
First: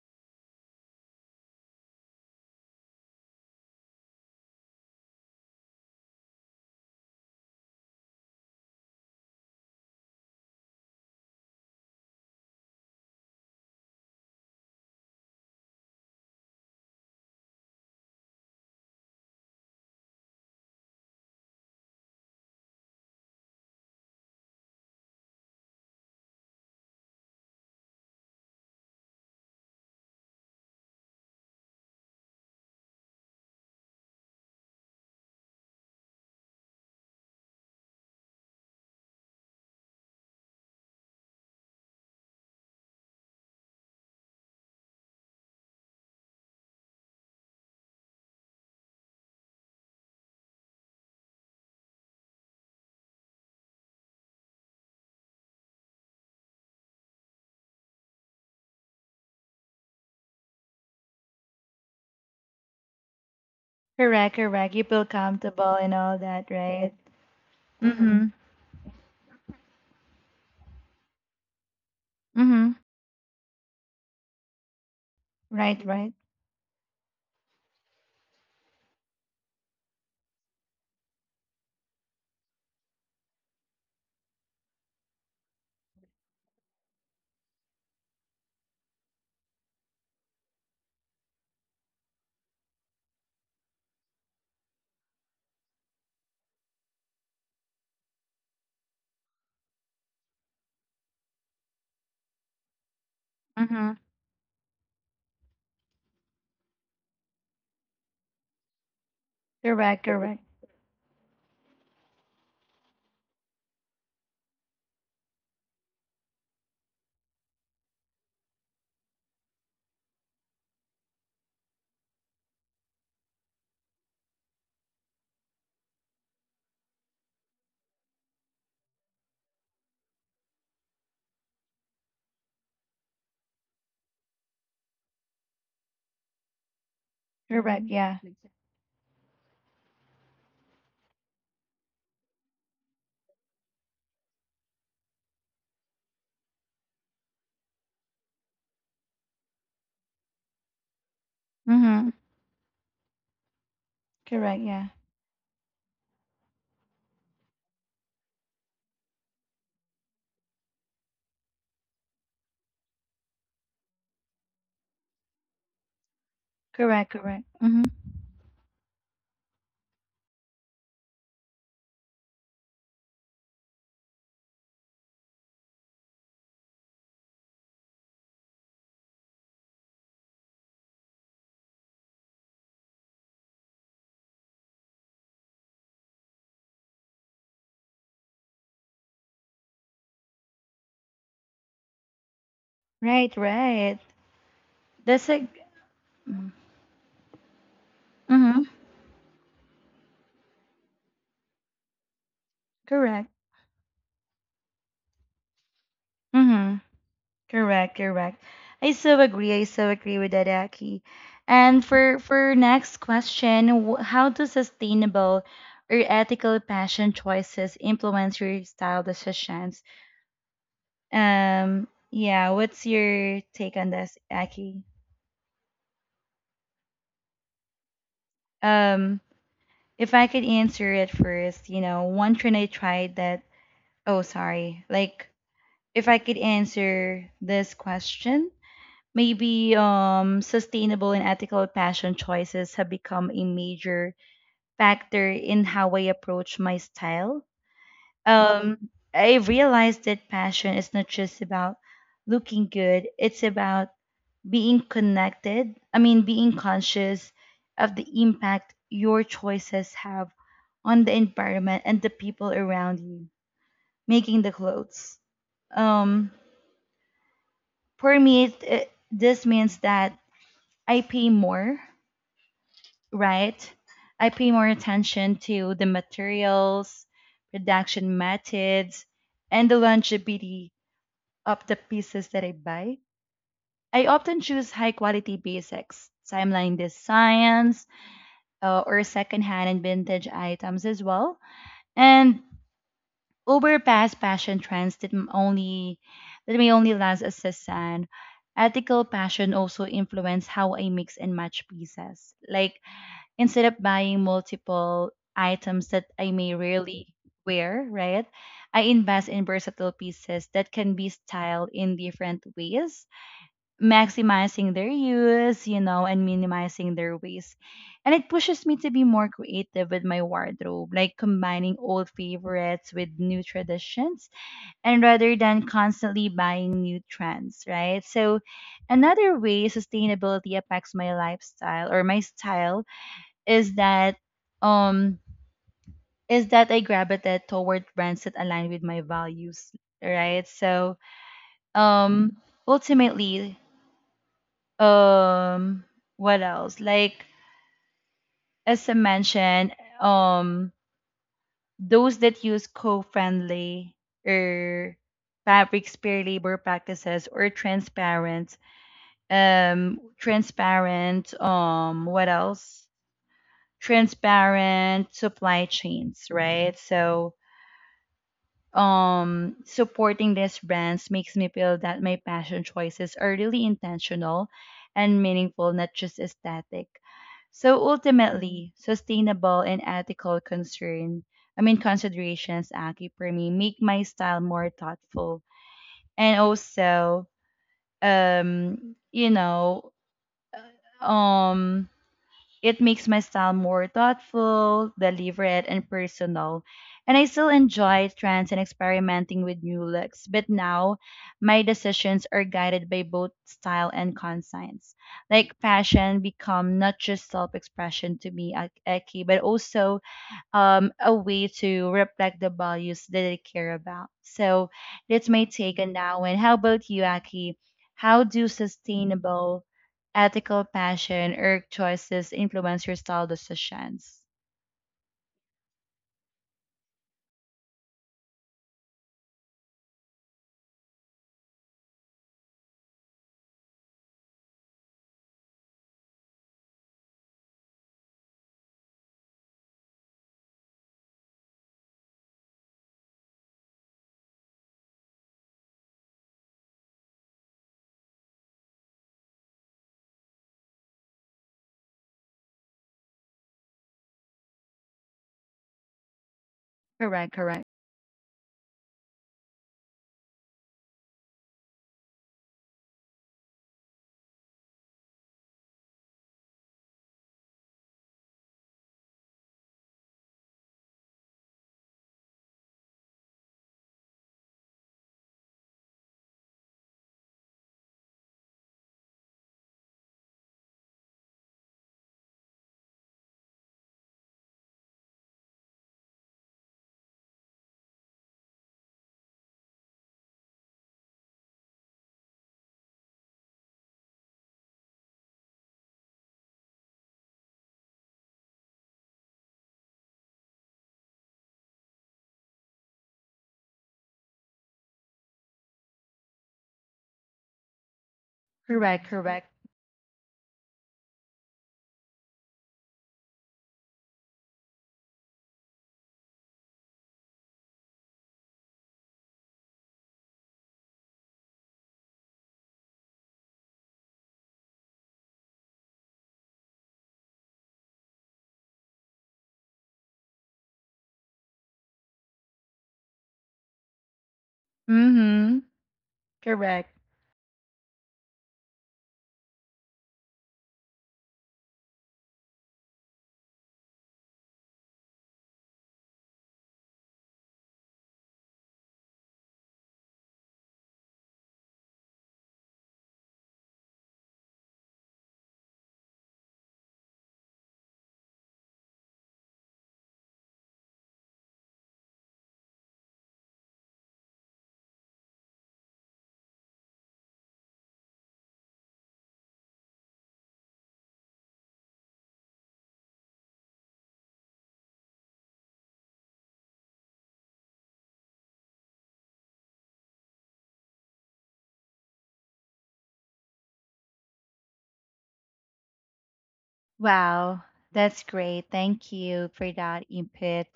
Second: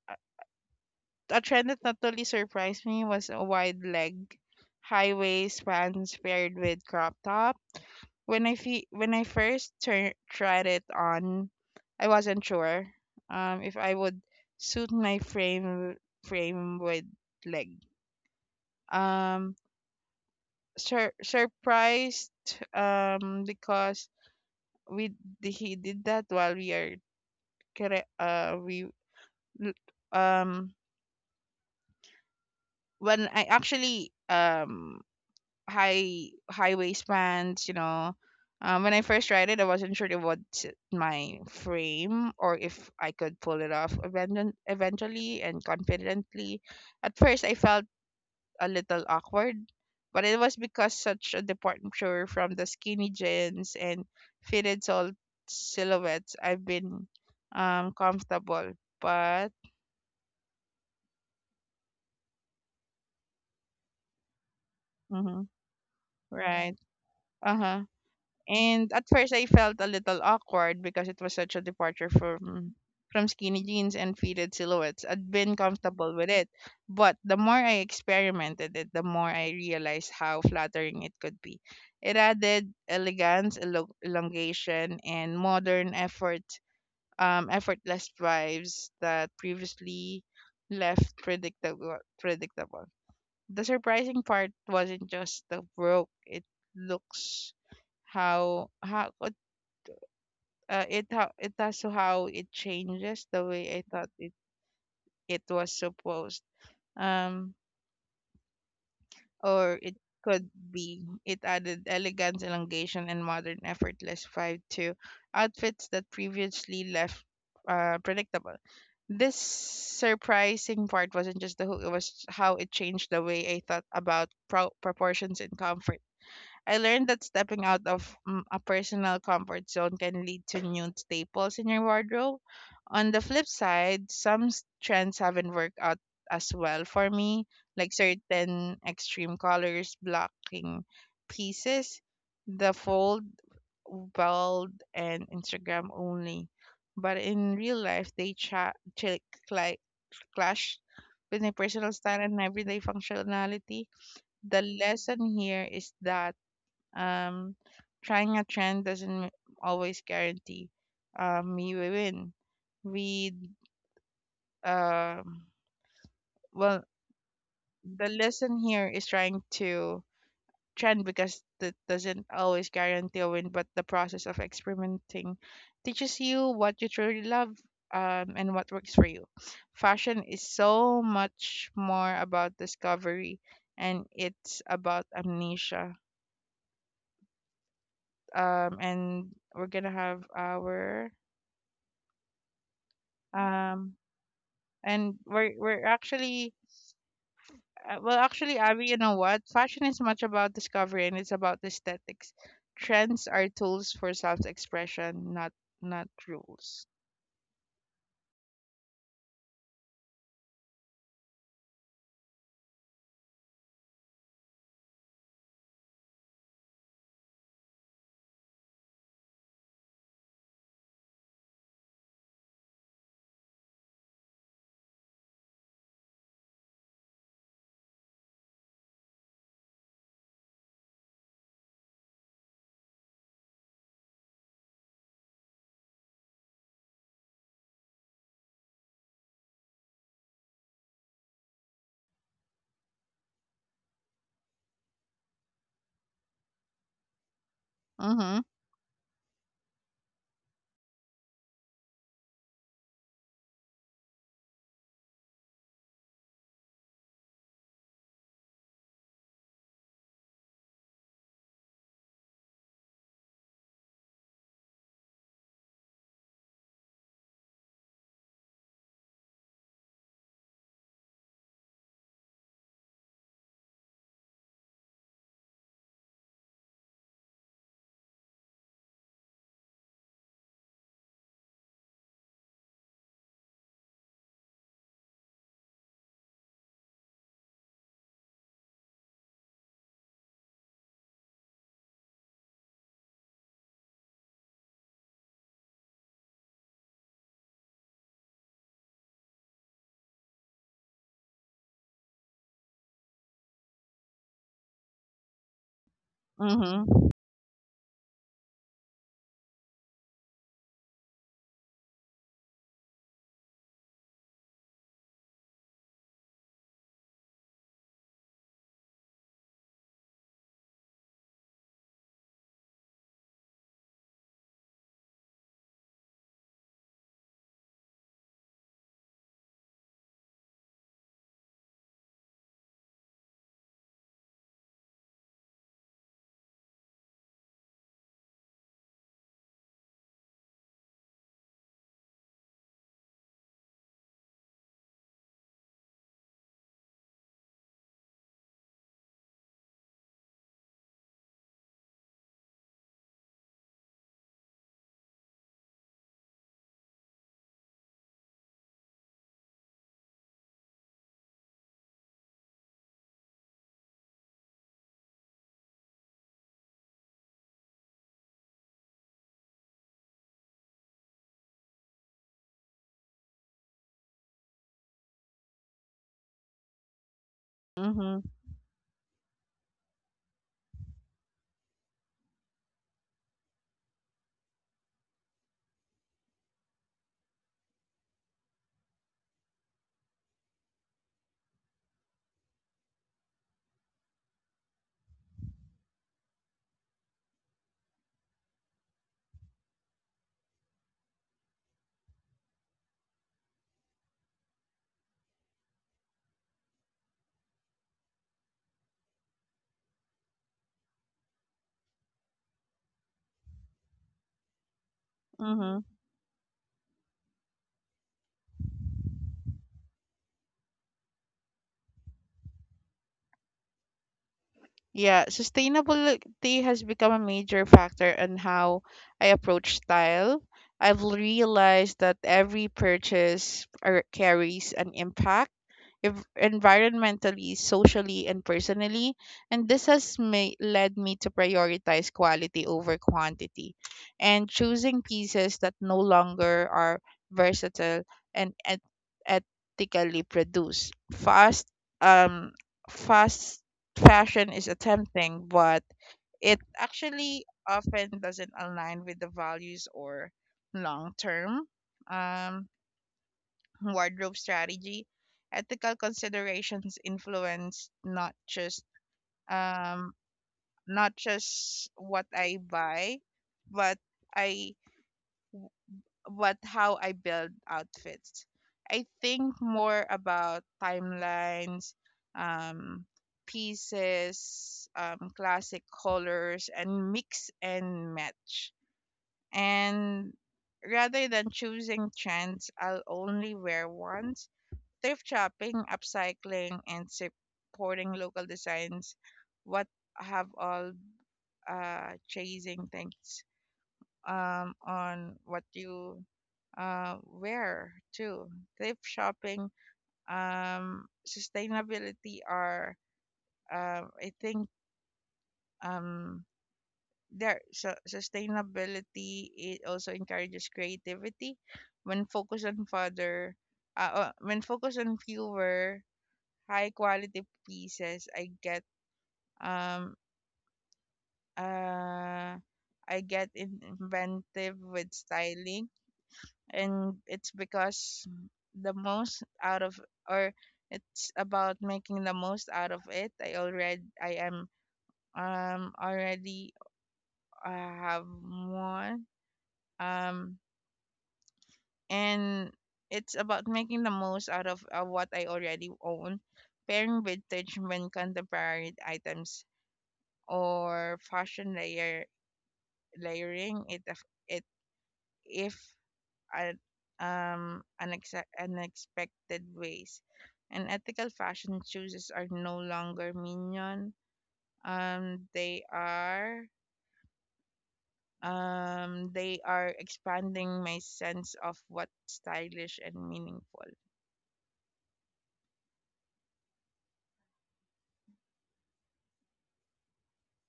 a trend that not totally surprised me was a wide leg high waist pants paired with crop top. When I first tried it on, I wasn't sure if I would suit my frame with leg. Um sur- surprised because we d- he did that while we are cre- we l- um when I actually High waistbands, when I first tried it I wasn't sure it was my frame or if I could pull it off eventually and confidently. At first I felt a little awkward, but it was because such a departure from the skinny jeans and fitted sol silhouettes I've been comfortable. But Correct, correct. You feel Mhm. comfortable and all that, Right. right? Uh-huh. Mm-hmm. And at first I felt a little awkward because it was such a departure Mm-hmm. from skinny jeans and fitted silhouettes. I'd been Right, right. comfortable with it, but the more I experimented it, the more I realized how flattering it could be. It added elegance, elongation, and modern effortless vibes that previously left predictable. Predictable. The surprising part wasn't just the broke. It looks how it it how it has to how it changes the way I Mm-hmm. thought it it was supposed um or it Correct, correct. could be. It added elegance, elongation, and modern effortless vibe to outfits that previously left predictable. This surprising part wasn't just the hook, it was how it changed the way I thought about proportions and comfort. I learned that stepping out of a personal comfort zone can lead to new staples in your wardrobe. On the flip side, some trends haven't worked out as well for me, Correct, like yeah. certain extreme colors blocking pieces, the fold, world and Instagram only. But in real life, they cli- clash with my personal Mm-hmm. style and everyday functionality. Correct, The yeah. lesson here is that um, trying a trend doesn't always guarantee me we win. We, um, well, Correct, correct. Mm-hmm. the lesson here is trying to trend, because that doesn't always guarantee a win, but the process of experimenting teaches you what you truly love, and what works for you. Fashion is so much more about discovery and it's about amnesia. And we're gonna have our Right, um right. and That's a. We're actually well actually Mm-hmm. Abby, you know what, fashion is much about discovery and it's about aesthetics. Correct. Trends are tools for self-expression, not Mm-hmm. rules. Correct, correct. I so agree. I so agree with that, Aki. And for next question, how do sustainable or ethical passion choices influence your style decisions? Yeah, what's your take on this, Aki? Um, if I could answer it first, you know, one trend I tried that. Oh, sorry. Like, if I could answer this question, maybe sustainable and ethical fashion choices have become a major factor in how I approach my style. Mhm. I realized that passion is not just about looking good, it's about being connected. I mean, being conscious of the impact your choices have on the environment and the people around you making the clothes. um for me this means that I pay more right? I pay more attention to the materials, production methods, and the longevity of the pieces that I buy. I often choose high quality basics, timeline designs, or secondhand and vintage items as well, and over past fashion trends that m- only that may only last a season. Ethical fashion also influence how I mix and match pieces. Like instead of buying multiple items that I may Mhm. rarely wear, right? I invest in versatile pieces that can be styled in different ways, maximizing their use, you know, and minimizing their waste. And it pushes me to be more creative with my wardrobe, like combining old favorites with new traditions, and rather than constantly buying new trends, right? So another way sustainability affects my lifestyle or my style is that um I gravitate toward brands that align with my values, right? So um ultimately, um what else? Like as I mentioned, um those that use co-friendly or fabrics peer labor practices or transparent transparent what else transparent supply chains, right? So supporting these brands makes me feel that my passion choices are really intentional and meaningful, not just aesthetic. So Mhm. ultimately sustainable and ethical concern I mean considerations, Aki, for me make my style more thoughtful. And also, um you know um it makes my style more thoughtful, deliberate, and personal. And I still enjoy trends and experimenting with new looks, but now my decisions are guided by both style and conscience. Like fashion become not just self-expression to me, Eki, but also a way to reflect the values that they care about. So that's my take Mhm. on that one. How about you, Aki? How do sustainable, ethical passion or choices influence your style decisions? Yeah, sustainability has become a major factor in how I approach style. I've realized that every purchase carries an impact, environmentally, socially, and personally. And this has led me to prioritize quality over quantity and choosing pieces that no longer are versatile and ethically produced. Fast, um, fast fashion is attempting, but it Correct, actually correct. often doesn't align with the values or long term. Um, Wardrobe strategy, ethical considerations influence not just um what I buy, but I but how I build outfits. I think more about timelines, um, pieces, classic colors, and mix and match. And rather than choosing trends I'll only wear once, thrift shopping, upcycling, and supporting local designs. What have all chasing things on what you wear too. Correct, Thrift correct. shopping, sustainability are, I think, um, there. So sustainability it also encourages creativity, when focused on fewer high quality pieces. Um uh I get inventive with Mm-hmm. styling, Correct. and the most out of or it's about making the most out of it. I already I am already have one um and it's about making the most out of what I already own, pairing vintage when contemporary items, or fashion layering it af- it if uh, unex- unexpected ways. And ethical fashion choices are no longer minion, they are, they are expanding my sense of what's stylish and meaningful. Wow, that's great. Thank you for that input,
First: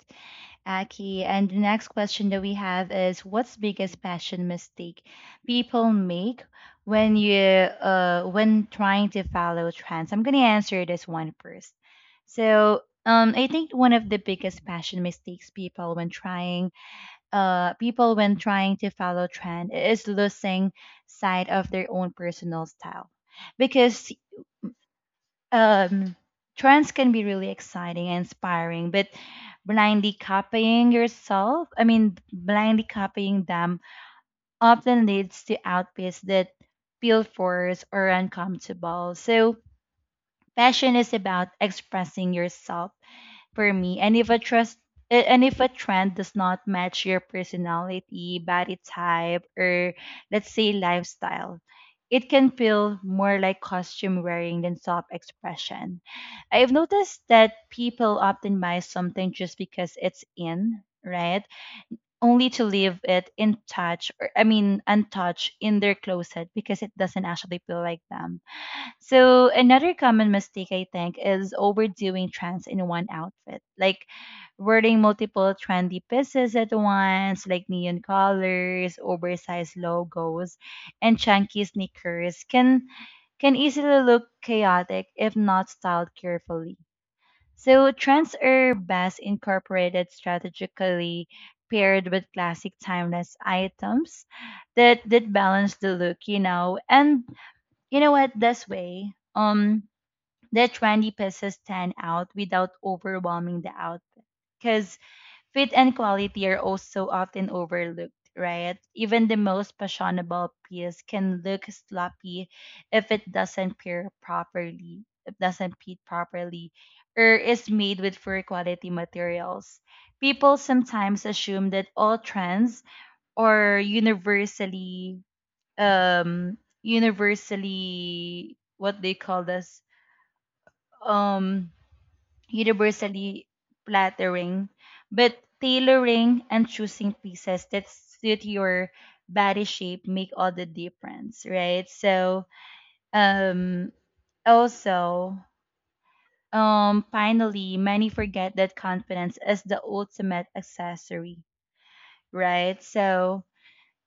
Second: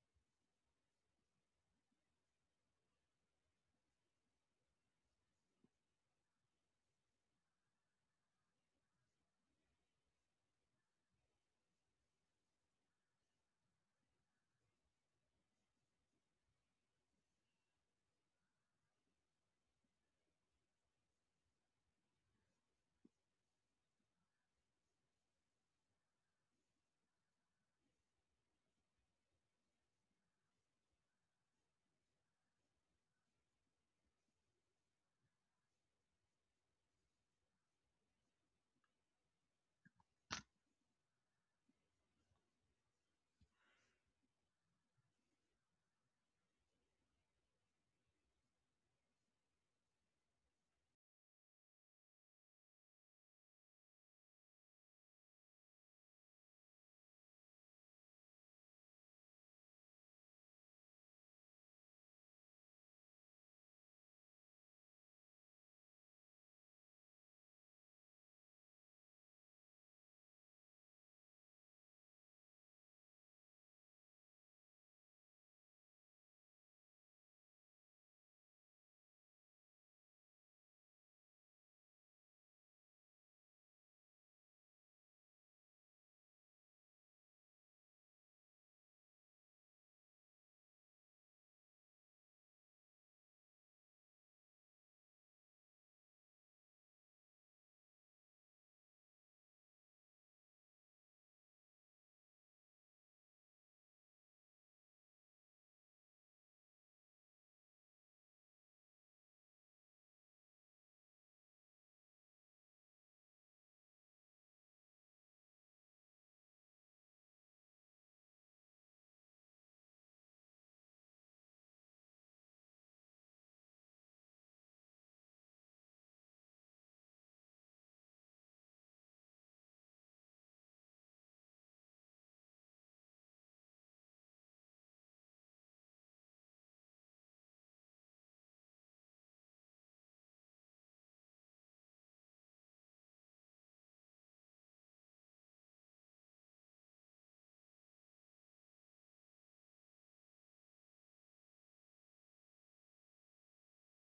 Aki. And the next question that we have is what's biggest passion mistake people make when trying to follow trends? I'm gonna answer this one first. So I think one of the biggest passion mistakes people when trying to follow trend is losing sight of their own personal style. Because um trends can be really exciting and inspiring, but blindly copying yourself I mean blindly copying them often leads to outfits that feel forced or uncomfortable. So fashion is about expressing yourself, for me. And if a trend does not match your personality, body type, or let's say lifestyle, it can feel more like costume wearing than self expression. I've noticed that people often buy something just because it's in, right? Only to leave it in touch or I mean untouched in their closet because it doesn't actually feel like them. So another common mistake I think is overdoing trends in one outfit. Like wearing multiple trendy pieces at once, like neon colors, oversized logos, and chunky sneakers, can easily look chaotic if not styled carefully. So trends are best incorporated strategically, paired with classic timeless items that balance the look, you know. And you know what, this way, the trendy pieces stand out without overwhelming the out, because fit and quality are also often overlooked, right? Even the most fashionable piece can look sloppy if doesn't fit properly or is made with poor quality materials. People sometimes assume that all trends are universally um universally what they call this um universally flattering, but tailoring and choosing pieces that suit your body shape make all the difference, right? So, um, also, finally, many forget that confidence is the ultimate accessory, right? So,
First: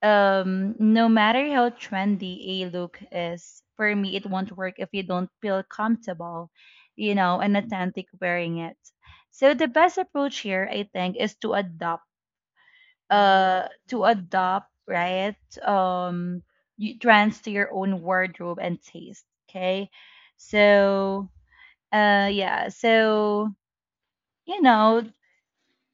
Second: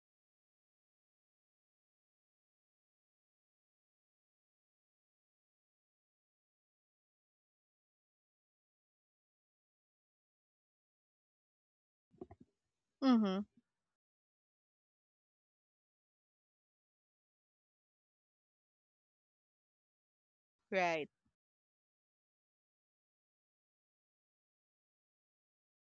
um no matter how trendy a look is, for me it won't work if you don't feel comfortable and authentic wearing it. So the best approach here, I think, is to adopt Mm-hmm. uh to adopt right? um Trends to your own wardrobe and taste. Okay. Right. so uh yeah so you know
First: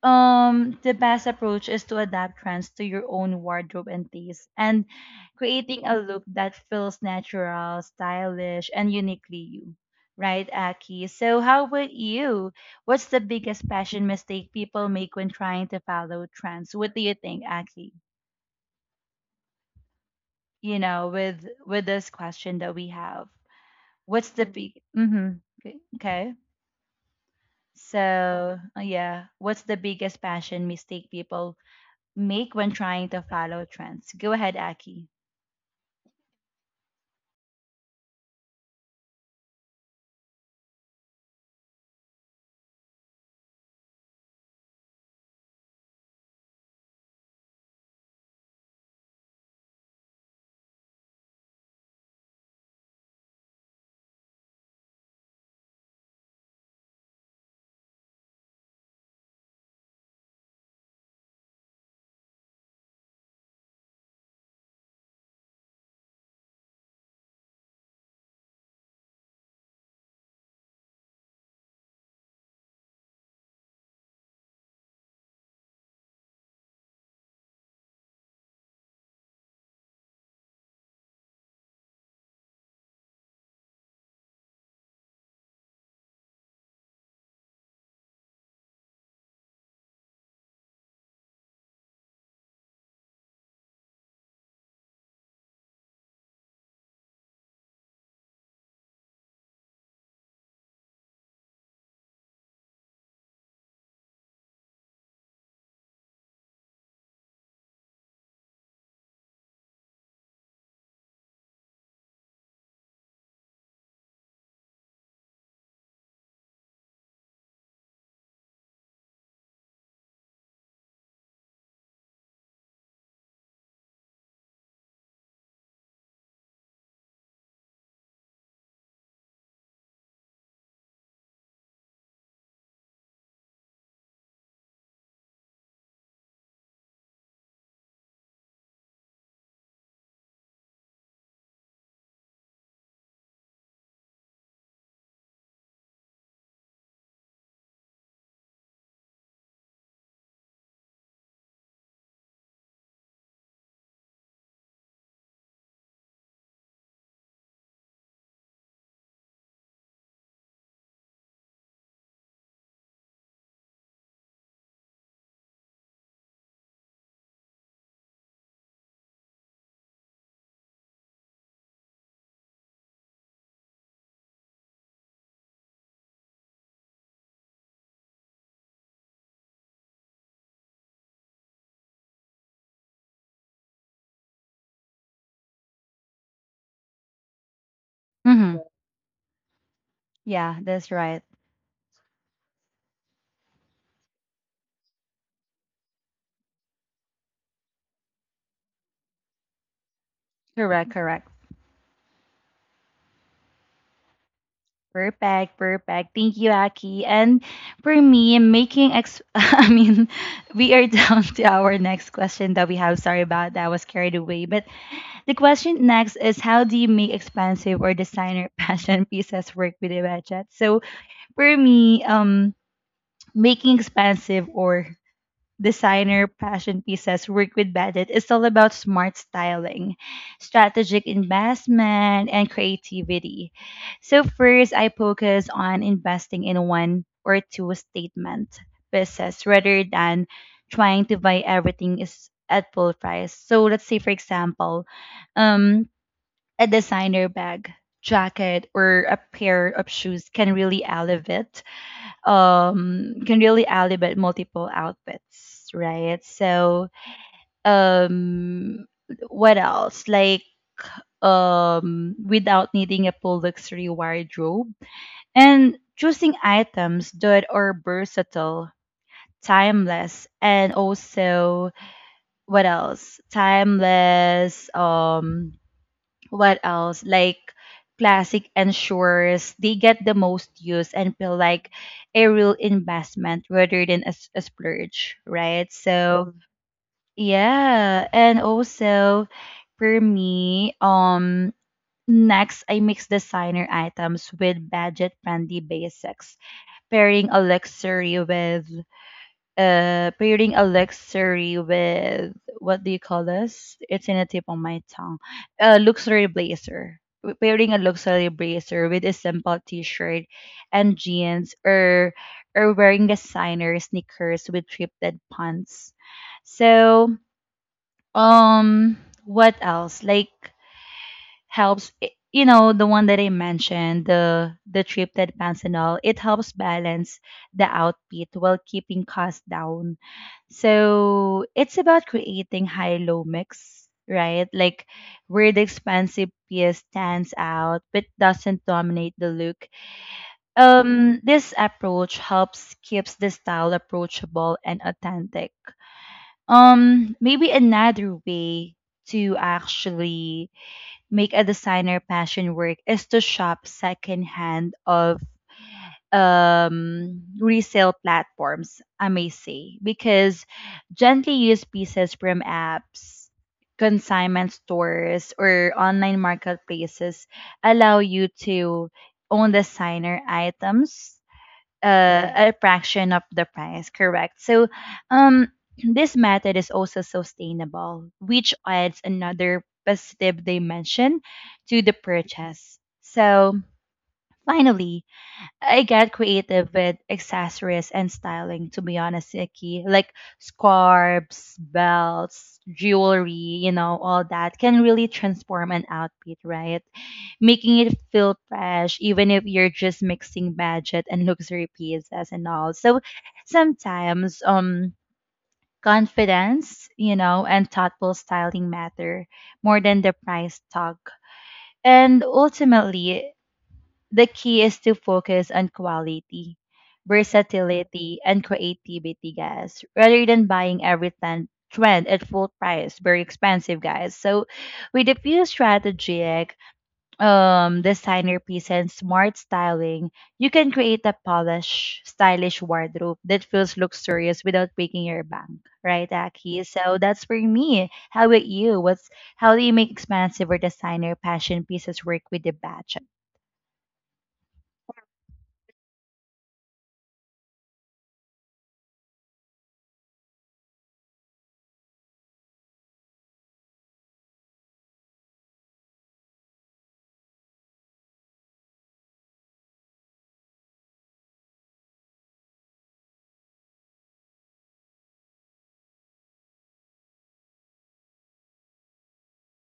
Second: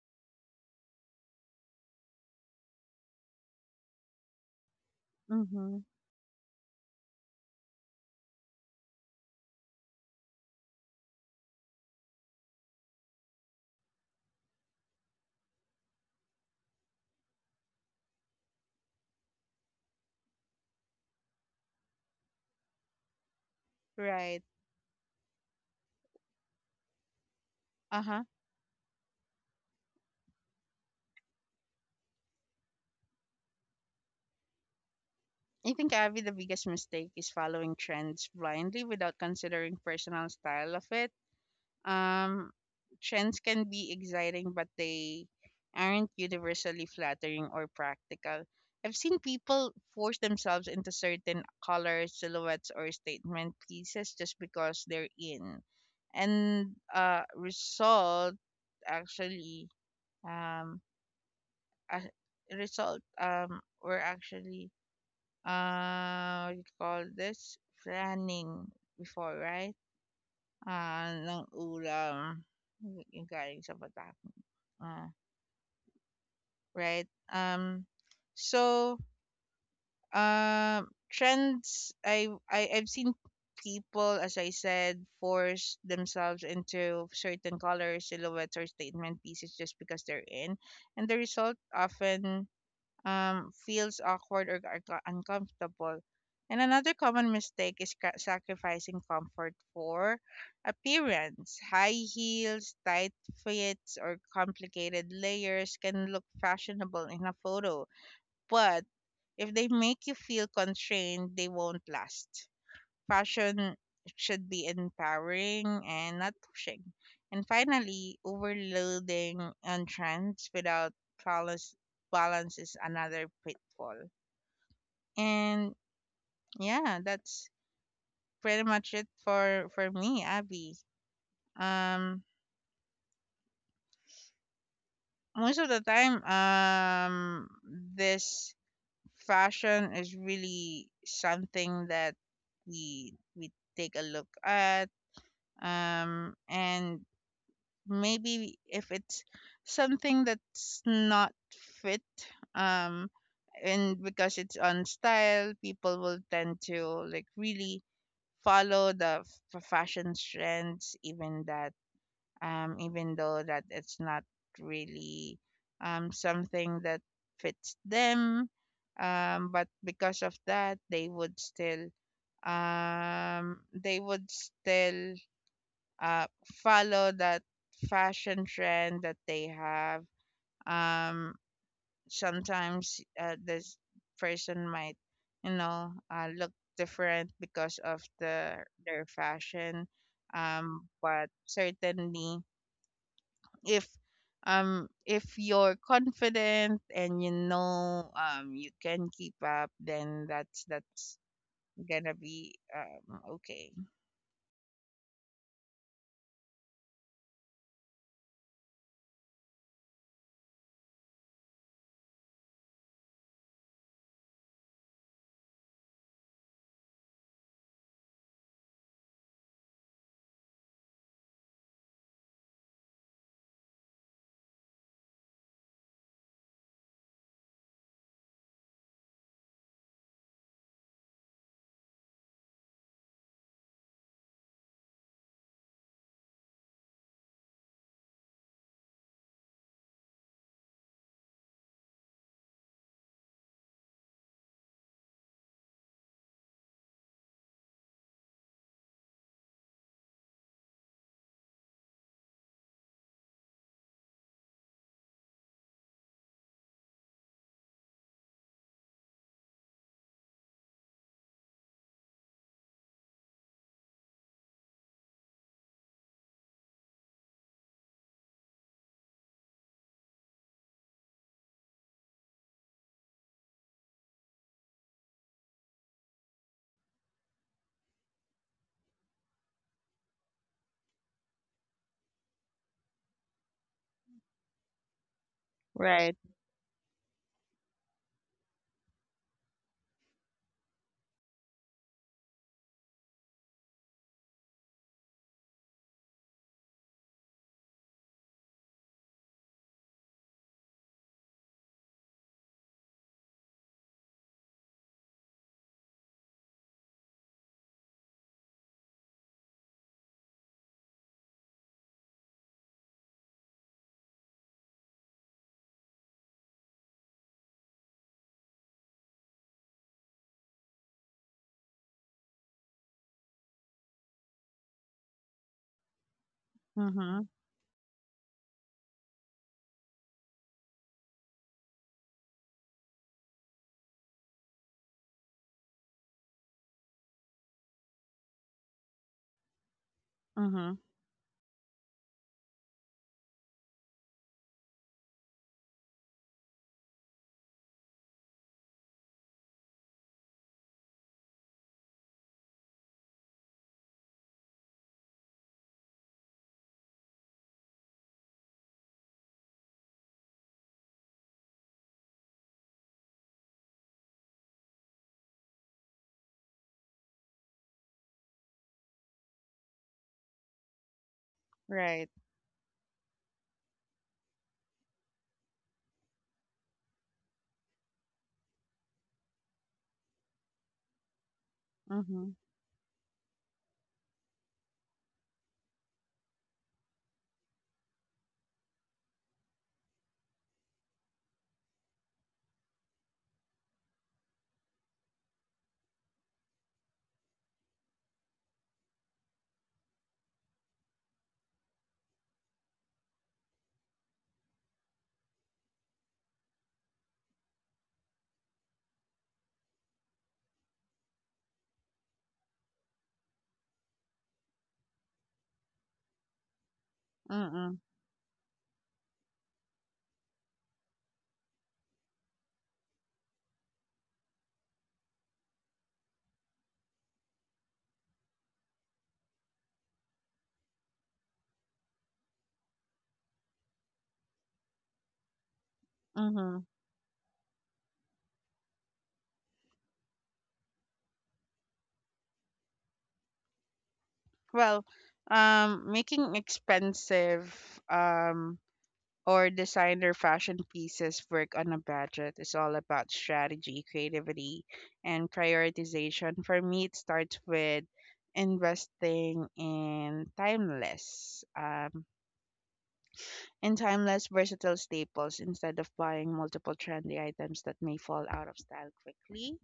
um the best approach is to adapt trends to your own wardrobe and taste, and Mm-hmm. creating a look that feels natural, stylish, and uniquely you. Right, Aki? So how about you? What's the biggest fashion mistake people make when trying to follow trends? What do you think, Aki? With this question that we have. What's Right. the Mm. big mm-hmm. Okay. Uh-huh. So yeah, what's the biggest fashion mistake people make when trying to follow trends? Go ahead, Aki. I think, Avi, the biggest mistake is following trends blindly without considering personal style of it. Um, Trends can be exciting, but they aren't universally flattering or practical. I've seen people force themselves into certain colors, silhouettes, or statement pieces just because they're in. And result actually, um, uh, result were actually what do you call this? Planning before, right? Ah, ng ulam, yung galing sa bata ko. Ah, right? So, Trends, I've seen people, as I said, force themselves into certain colors, silhouettes, or statement pieces just because they're in. And the result often, feels awkward or uncomfortable. And another common mistake is sacrificing comfort for appearance. High heels, tight fits, or complicated layers can look fashionable in a photo, but if they make you feel constrained, they won't last. Fashion should be empowering and not pushing. And finally, overloading on trends without balance, balance is another pitfall. And yeah, that's pretty much it for me, Abby. Um, Most of the time, this fashion is really something that we take a look at, and maybe if it's something that's not fit, um and because it's on style, people will tend to like really follow the fashion trends, even that, even though that it's not really something that fits them, but because of that they would still, um they would still uh, follow that fashion trend that they have. Um, Sometimes this person might, you know, look different because of Mm-hmm. the their fashion. Yeah, that's right. But certainly, if if you're confident and you know, you can keep up, then that's Correct, that's correct. gonna be, okay. Perfect, perfect. Thank you, Aki. And for me, making ex— I mean, we are down to our next question that we have. Sorry about that, I was carried away. But the question next is, how do you make expensive or designer fashion pieces work with a budget? So for me, making expensive or designer passion pieces work with budget is all about smart styling, strategic investment, and creativity. So first, I focus on investing in one or two statement pieces rather than trying to buy everything is at full price. So let's say, for example, um, a designer bag, jacket, or a pair of shoes can really elevate multiple outfits, right? So um what else like without needing a full luxury wardrobe, and choosing items that are versatile, timeless, and also what else timeless what else? Like classic ensures they get the most use and feel like a real investment rather than a splurge, right? Right. So yeah, and also for me, next I mix designer items with budget friendly basics, pairing a luxury with pairing a luxury with what do you call this? It's in the tip of my tongue. A luxury blazer. Pairing a luxury blazer with a simple t-shirt and jeans, or wearing designer sneakers with thrifted pants. So, um what else? Like helps you know, the one that I mentioned, the thrifted pants and all, it helps balance Mhm. the outfit while keeping costs down. So it's about creating high-low mix, right? Like where the expansive piece stands out but doesn't dominate the look. Mhm. This approach helps keeps the style approachable and authentic. Maybe another way to actually make a designer passion work is to shop secondhand of, resale platforms, I may say, because gently used pieces from apps, consignment stores, or online marketplaces allow you to own designer items. Right. Right. A fraction of the price, correct? So, um, this method is also sustainable, which adds another positive dimension to the Mhm. purchase. So, finally, I get creative with accessories and styling, to be honest, Iki. Like scarves, belts, jewelry, you know, all that can really transform an outfit, right? Making it feel fresh, even if you're just mixing budget and luxury pieces and all. So sometimes, confidence, you know, and thoughtful styling matter more than the price tag. And ultimately, the key is to focus on quality, Mm-mm. versatility, and creativity, guys, rather than buying every trend at full price, very expensive, guys. So, with a few strategic designer piece and smart styling, you can create a polished, stylish wardrobe that feels luxurious without breaking your bank, right, Mm-hmm. Aki? So that's for me. How about you? What's how do you make expensive or designer passion pieces work with the budget? Well, making expensive, um, or designer fashion pieces work on a budget is all about strategy, creativity, and prioritization. For me, it starts with investing in timeless, versatile staples instead of buying multiple trendy items that may fall out of style quickly.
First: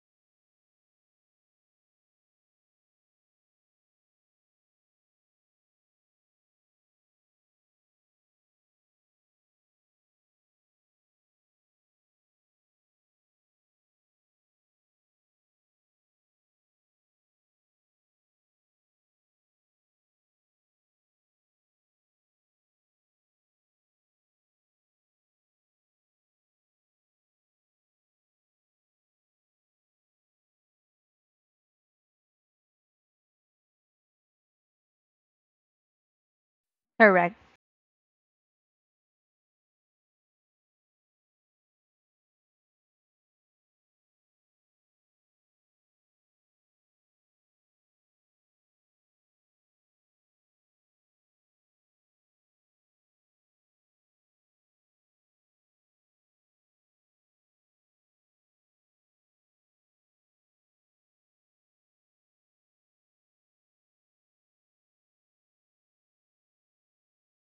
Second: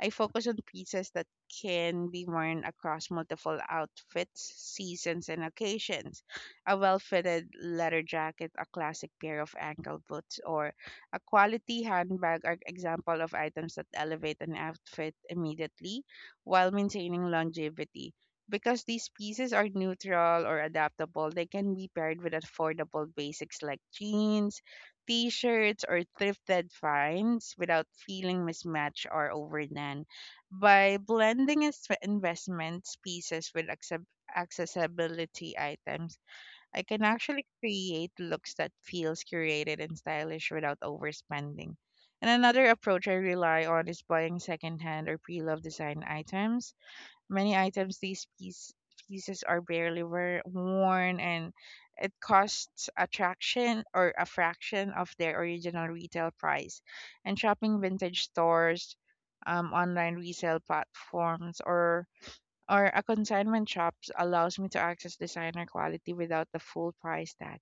I focus on pieces that can be worn across multiple outfits, seasons, and occasions. A well fitted leather jacket, a classic pair of ankle boots, or a quality handbag are example of items that elevate an outfit immediately while maintaining longevity. Because these pieces are neutral or adaptable, they can be paired with affordable basics like jeans, t-shirts, or thrifted finds without feeling mismatched or overdone. By blending investments pieces with accessibility items, I can Correct. actually create looks that feels curated and stylish without overspending. And another approach I rely on is buying secondhand or pre-loved design items. Many items, pieces are barely worn, and it costs a fraction of their original retail price. And shopping vintage stores, online resale platforms, or a consignment shops allows me to access designer quality without the full price tag.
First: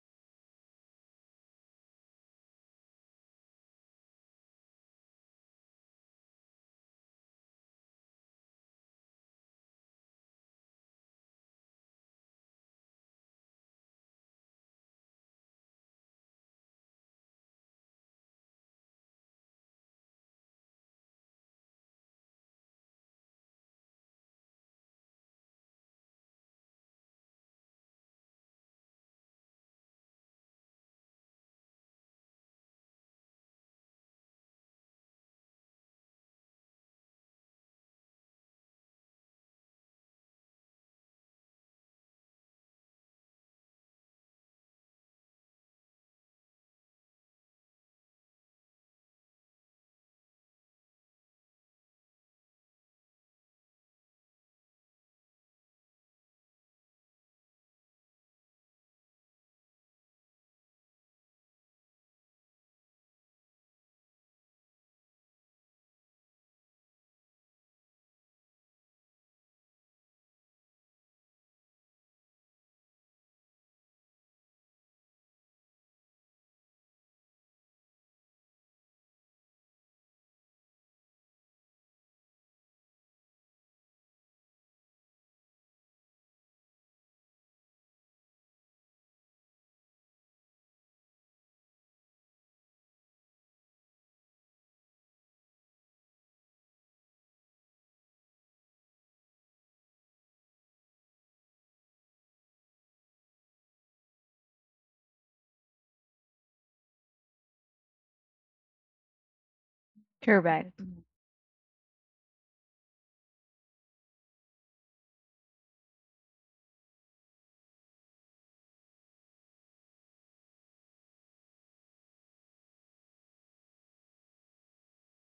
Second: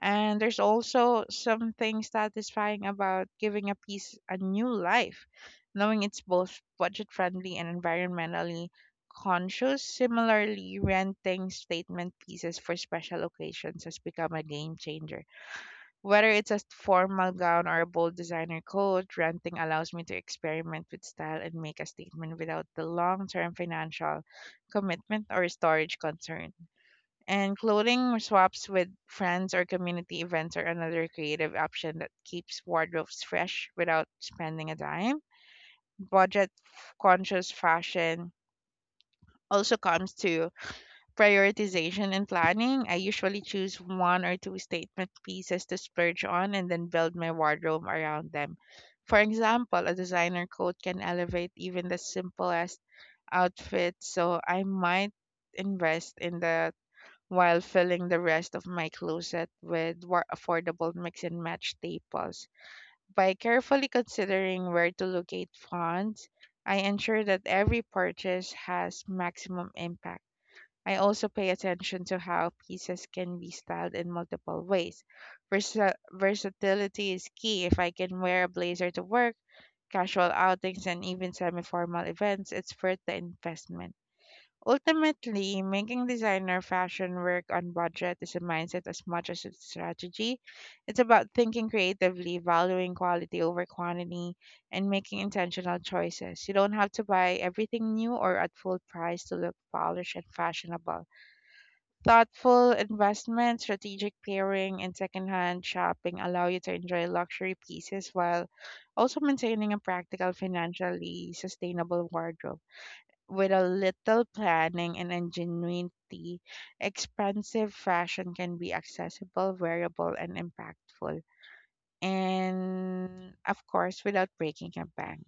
And there's also something satisfying about giving a piece a new life, knowing it's both budget friendly and environmentally conscious. Similarly, renting statement pieces for special occasions has become a game changer. Whether it's a formal gown or a bold designer coat, renting allows me to experiment with style and make a statement without the long term financial commitment or storage concern. And clothing swaps with friends or community events are another creative option that keeps wardrobes fresh without spending a dime. Budget conscious fashion also comes to prioritization and planning. I usually choose one or two statement pieces to splurge on and then build my wardrobe around them. For example, a designer coat can elevate even the simplest outfit, so I might invest in the while filling the rest of my closet with more affordable mix and match staples. By carefully considering where to locate funds, I ensure that every purchase has maximum impact. I also pay attention to how pieces can be styled in multiple ways. Versatility is key. If I can wear a blazer to work, casual outings, and even semi formal events, it's worth the investment. Ultimately, making designer fashion work on budget is a mindset as much as it's strategy. It's about thinking creatively, valuing quality over quantity, and making intentional choices. You don't have to buy everything new or at full price to look polished and fashionable. Thoughtful investment, strategic pairing, and secondhand shopping allow you to enjoy luxury pieces while also maintaining a practical, Correct. financially sustainable wardrobe. With a little planning and ingenuity, expensive fashion can be accessible, wearable, and impactful. And of course, without breaking a bank.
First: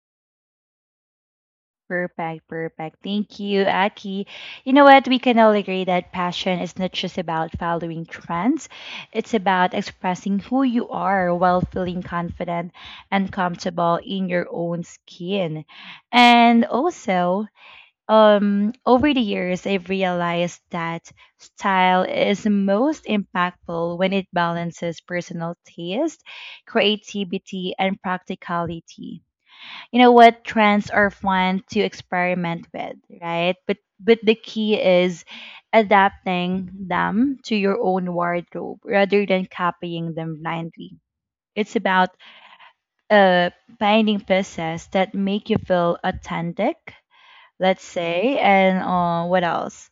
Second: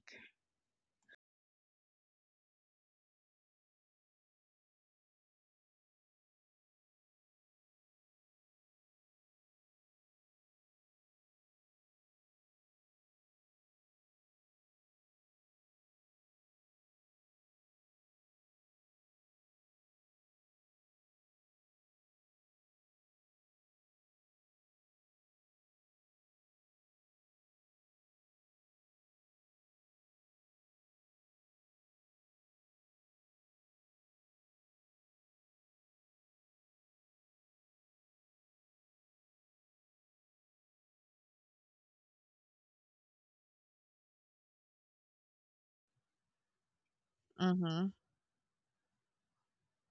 Perfect, perfect. Thank you, Aki. You know what? We can all agree that passion is not just about following trends, it's about expressing who you are while feeling confident and comfortable in your own skin. And also, over the years, I've realized that style is most impactful when it balances personal taste, creativity, and practicality. You know what, trends are fun to experiment with, right? But the key is adapting them to your own wardrobe rather than copying them blindly. It's about uh finding pieces that make you feel authentic, let's Mm-hmm. say, and what else,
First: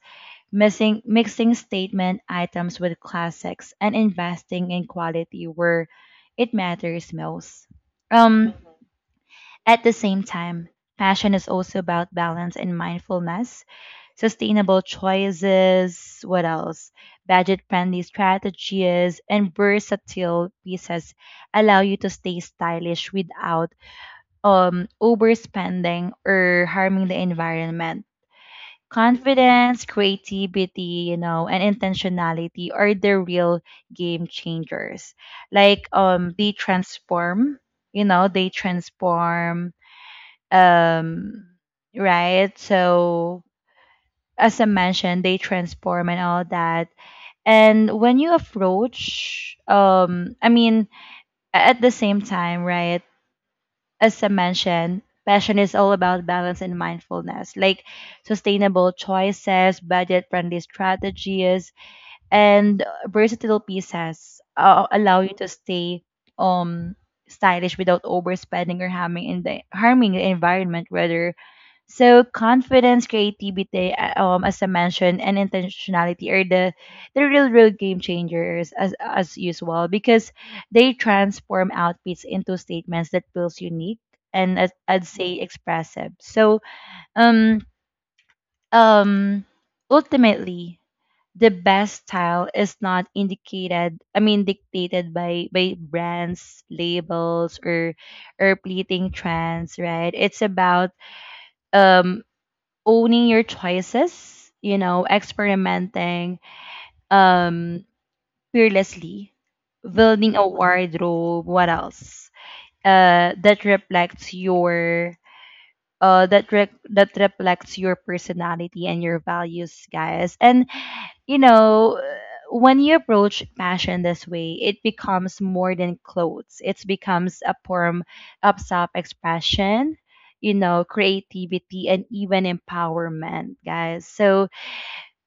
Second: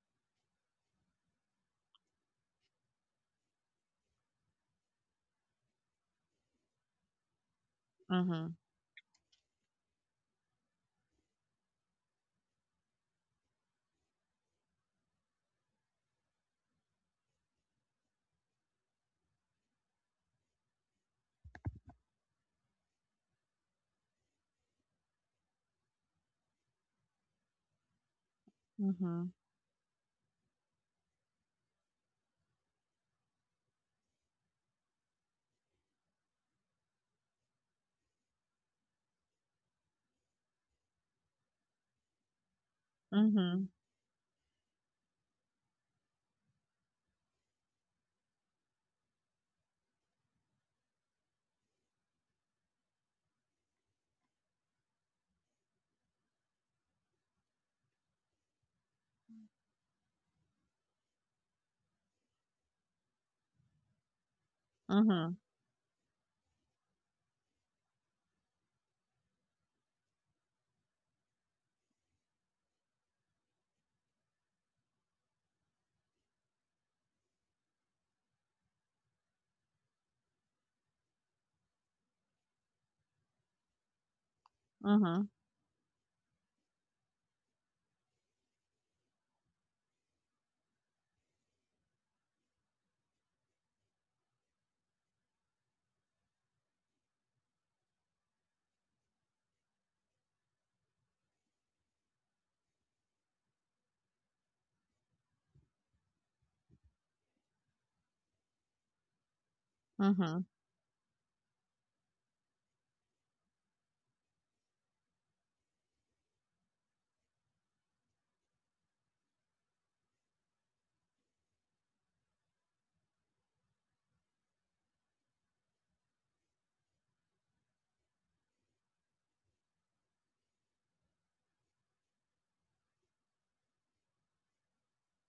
missing mixing statement items with classics and investing in quality where it matters most. Mm-hmm. um at the same time, passion is also about balance and mindfulness, sustainable choices, what else? Budget friendly strategies and versatile pieces allow you to stay stylish without overspending or harming the environment. Mm-hmm. Confidence, creativity, you know, and intentionality are the real game changers. Like they transform, you know, they transform um right so Mm-hmm. as I mentioned, they transform and all that. And when you approach, I mean at the same time, right, as I mentioned, passion is all about balance and mindfulness, like sustainable choices, budget friendly strategies, and versatile pieces allow Mm-hmm. you to stay um stylish without overspending or harming the environment, rather. So confidence, creativity, as I mentioned, and intentionality are the real, real game changers, as usual, because they transform outfits into statements that feels unique and, as I'd say, expressive. So um um ultimately, the best style is not indicated I mean dictated by brands, labels, or fleeting trends, right? It's about um owning your choices, you know, experimenting um fearlessly, building Mm-hmm. a wardrobe, what else? That reflects your that reflects your personality and your values, guys. And you know, when you approach fashion this way, it becomes more than clothes. It becomes a form of self-expression, you know, creativity and even empowerment, guys. So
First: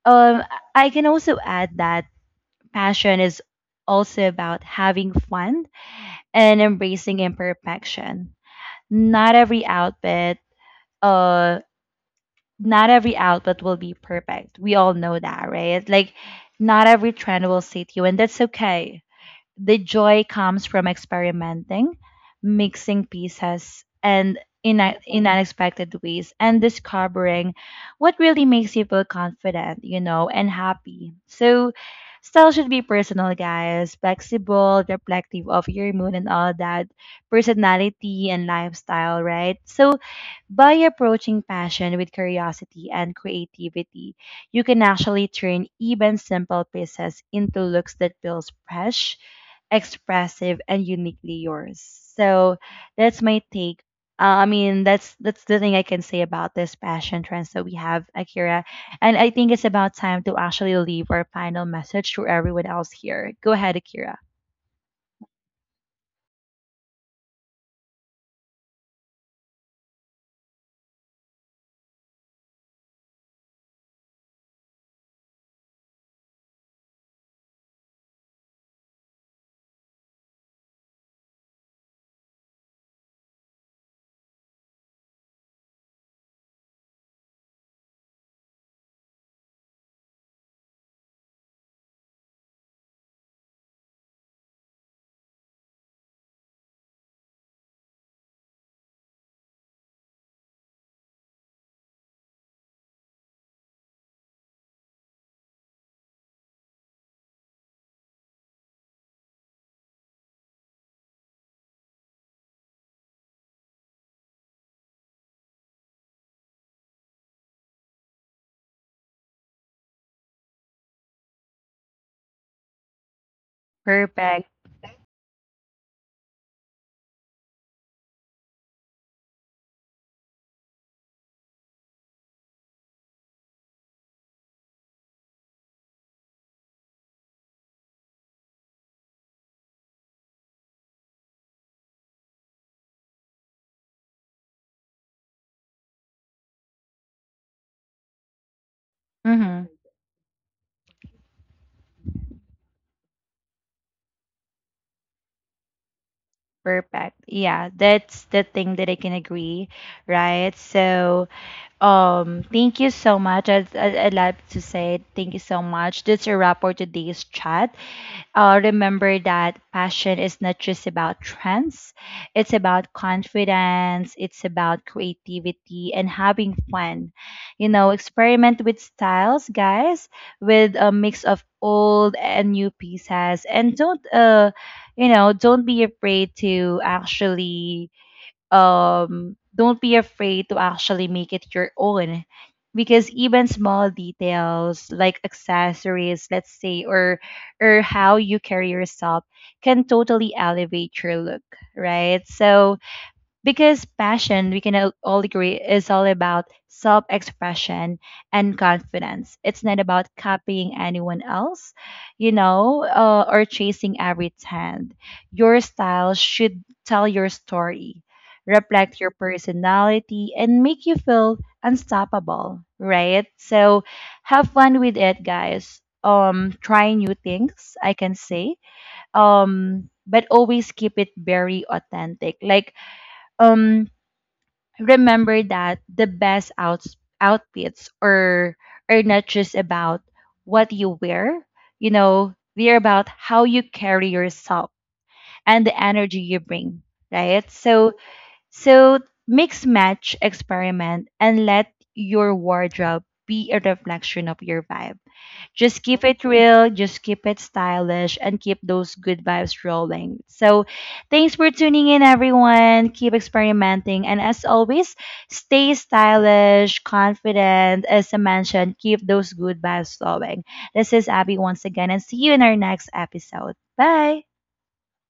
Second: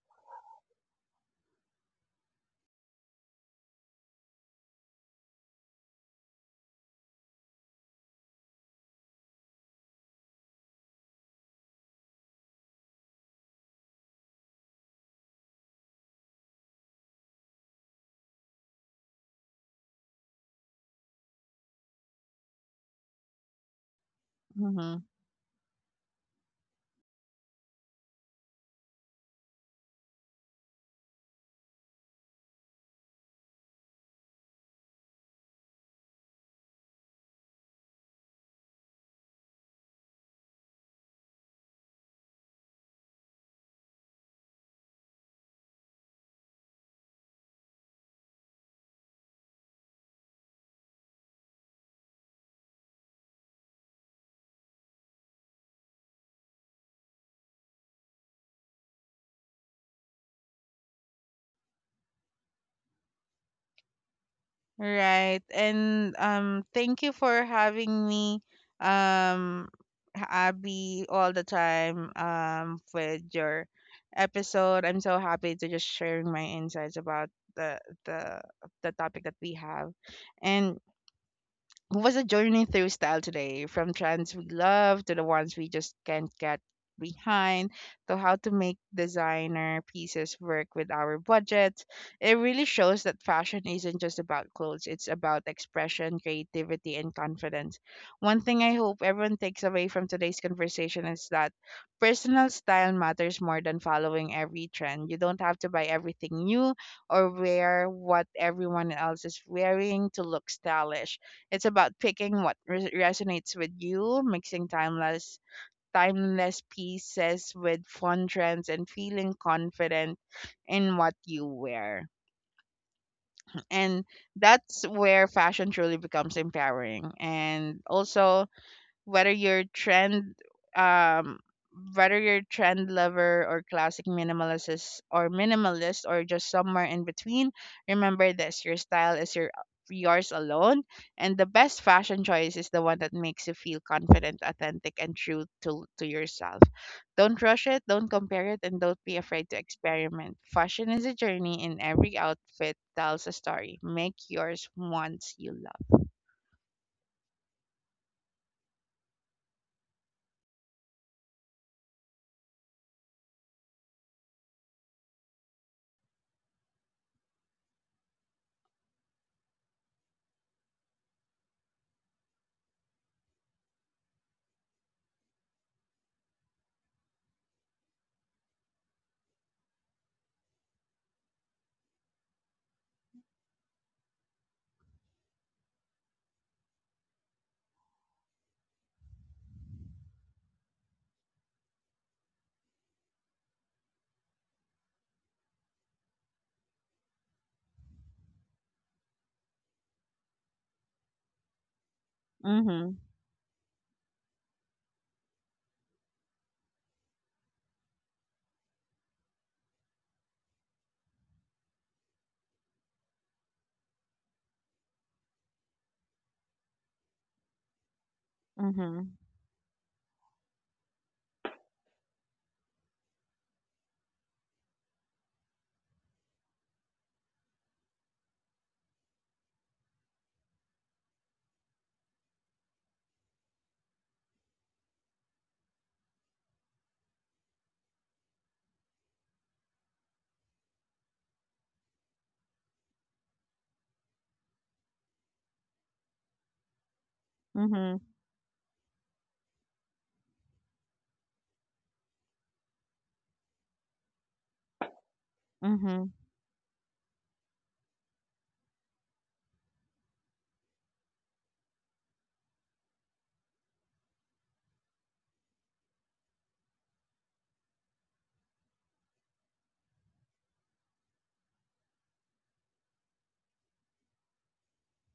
um, I can also add that passion is also about having fun and embracing imperfection. Not every outfit, uh, not every outfit will be perfect. We all know that, right? Like, not every trend will suit you, and that's okay. The joy comes from experimenting, mixing pieces, and Mm-hmm. in unexpected ways, and discovering what really makes you feel confident, you know, and happy. So, style should be personal, guys, flexible, reflective of your mood and all that, personality and lifestyle, right? So, by approaching passion with curiosity and creativity, you can actually turn even simple pieces into looks that feels fresh, expressive, and uniquely yours. So that's my take. I mean, that's the thing I can say about this passion trends that we have, Akira. And I think it's about time to actually leave our final message to everyone else here. Go ahead, Akira. Right. And thank you for having me, um Abby, all the time, with your episode. I'm so happy to just sharing my insights about the the the topic that we have. And was a journey through style today, from trends we love to the ones we just can't get behind, to how to make designer pieces work with our budget. It really shows that fashion isn't just about clothes, it's about expression, creativity, and confidence. One thing I hope everyone takes away from today's conversation is that personal style matters more than following every trend. You don't have to buy everything new or wear what everyone else is wearing to look stylish. It's about picking what resonates with you, mixing timeless pieces with fun trends, and feeling confident in what you wear. And Perfect. that's where fashion truly becomes empowering. And also, whether you're trend, um lover, or classic minimalist, or just somewhere in between, remember this: your style is yours alone, and the best fashion choice is the one that makes you feel confident, authentic, and true to yourself. Don't rush it, don't compare it, and don't be afraid to Mm-hmm. experiment. Fashion is a journey and every outfit tells a story. Make yours once you love. Perfect. Yeah, that's the thing that I can agree, right? So, thank you so much. I'd like to say thank you so much. That's a wrap for today's chat. Remember that passion is not just about trends, it's about confidence, it's about creativity and having fun. You know, experiment with styles, guys, with a mix of old and new pieces. And don't, you know, don't be afraid to actually don't be afraid to actually make it your own, because even small details like accessories, let's say, or how you carry yourself can totally elevate your look, right? So Mm-hmm. because passion, we can all agree, is all about self expression and confidence. It's not about copying anyone else, or chasing every trend. Your style should tell your story, reflect Mm-hmm. your personality, and make you feel unstoppable, right? So have fun with it, guys. Try new things, I can say. But always keep it very authentic. Like, um remember that the best outs outfits are not just about what you wear, you know, they're about how you carry yourself and the energy you bring, right? Mm-hmm. So mix, match, experiment, and let your wardrobe be a reflection of your vibe. Just keep Mm-hmm. it real, just keep it stylish, and keep those good vibes rolling. So, thanks for tuning in, everyone. Keep experimenting. And as always, stay stylish, confident. As I mentioned, keep those good vibes flowing. This is Abby once again, and see you in our next episode. Bye.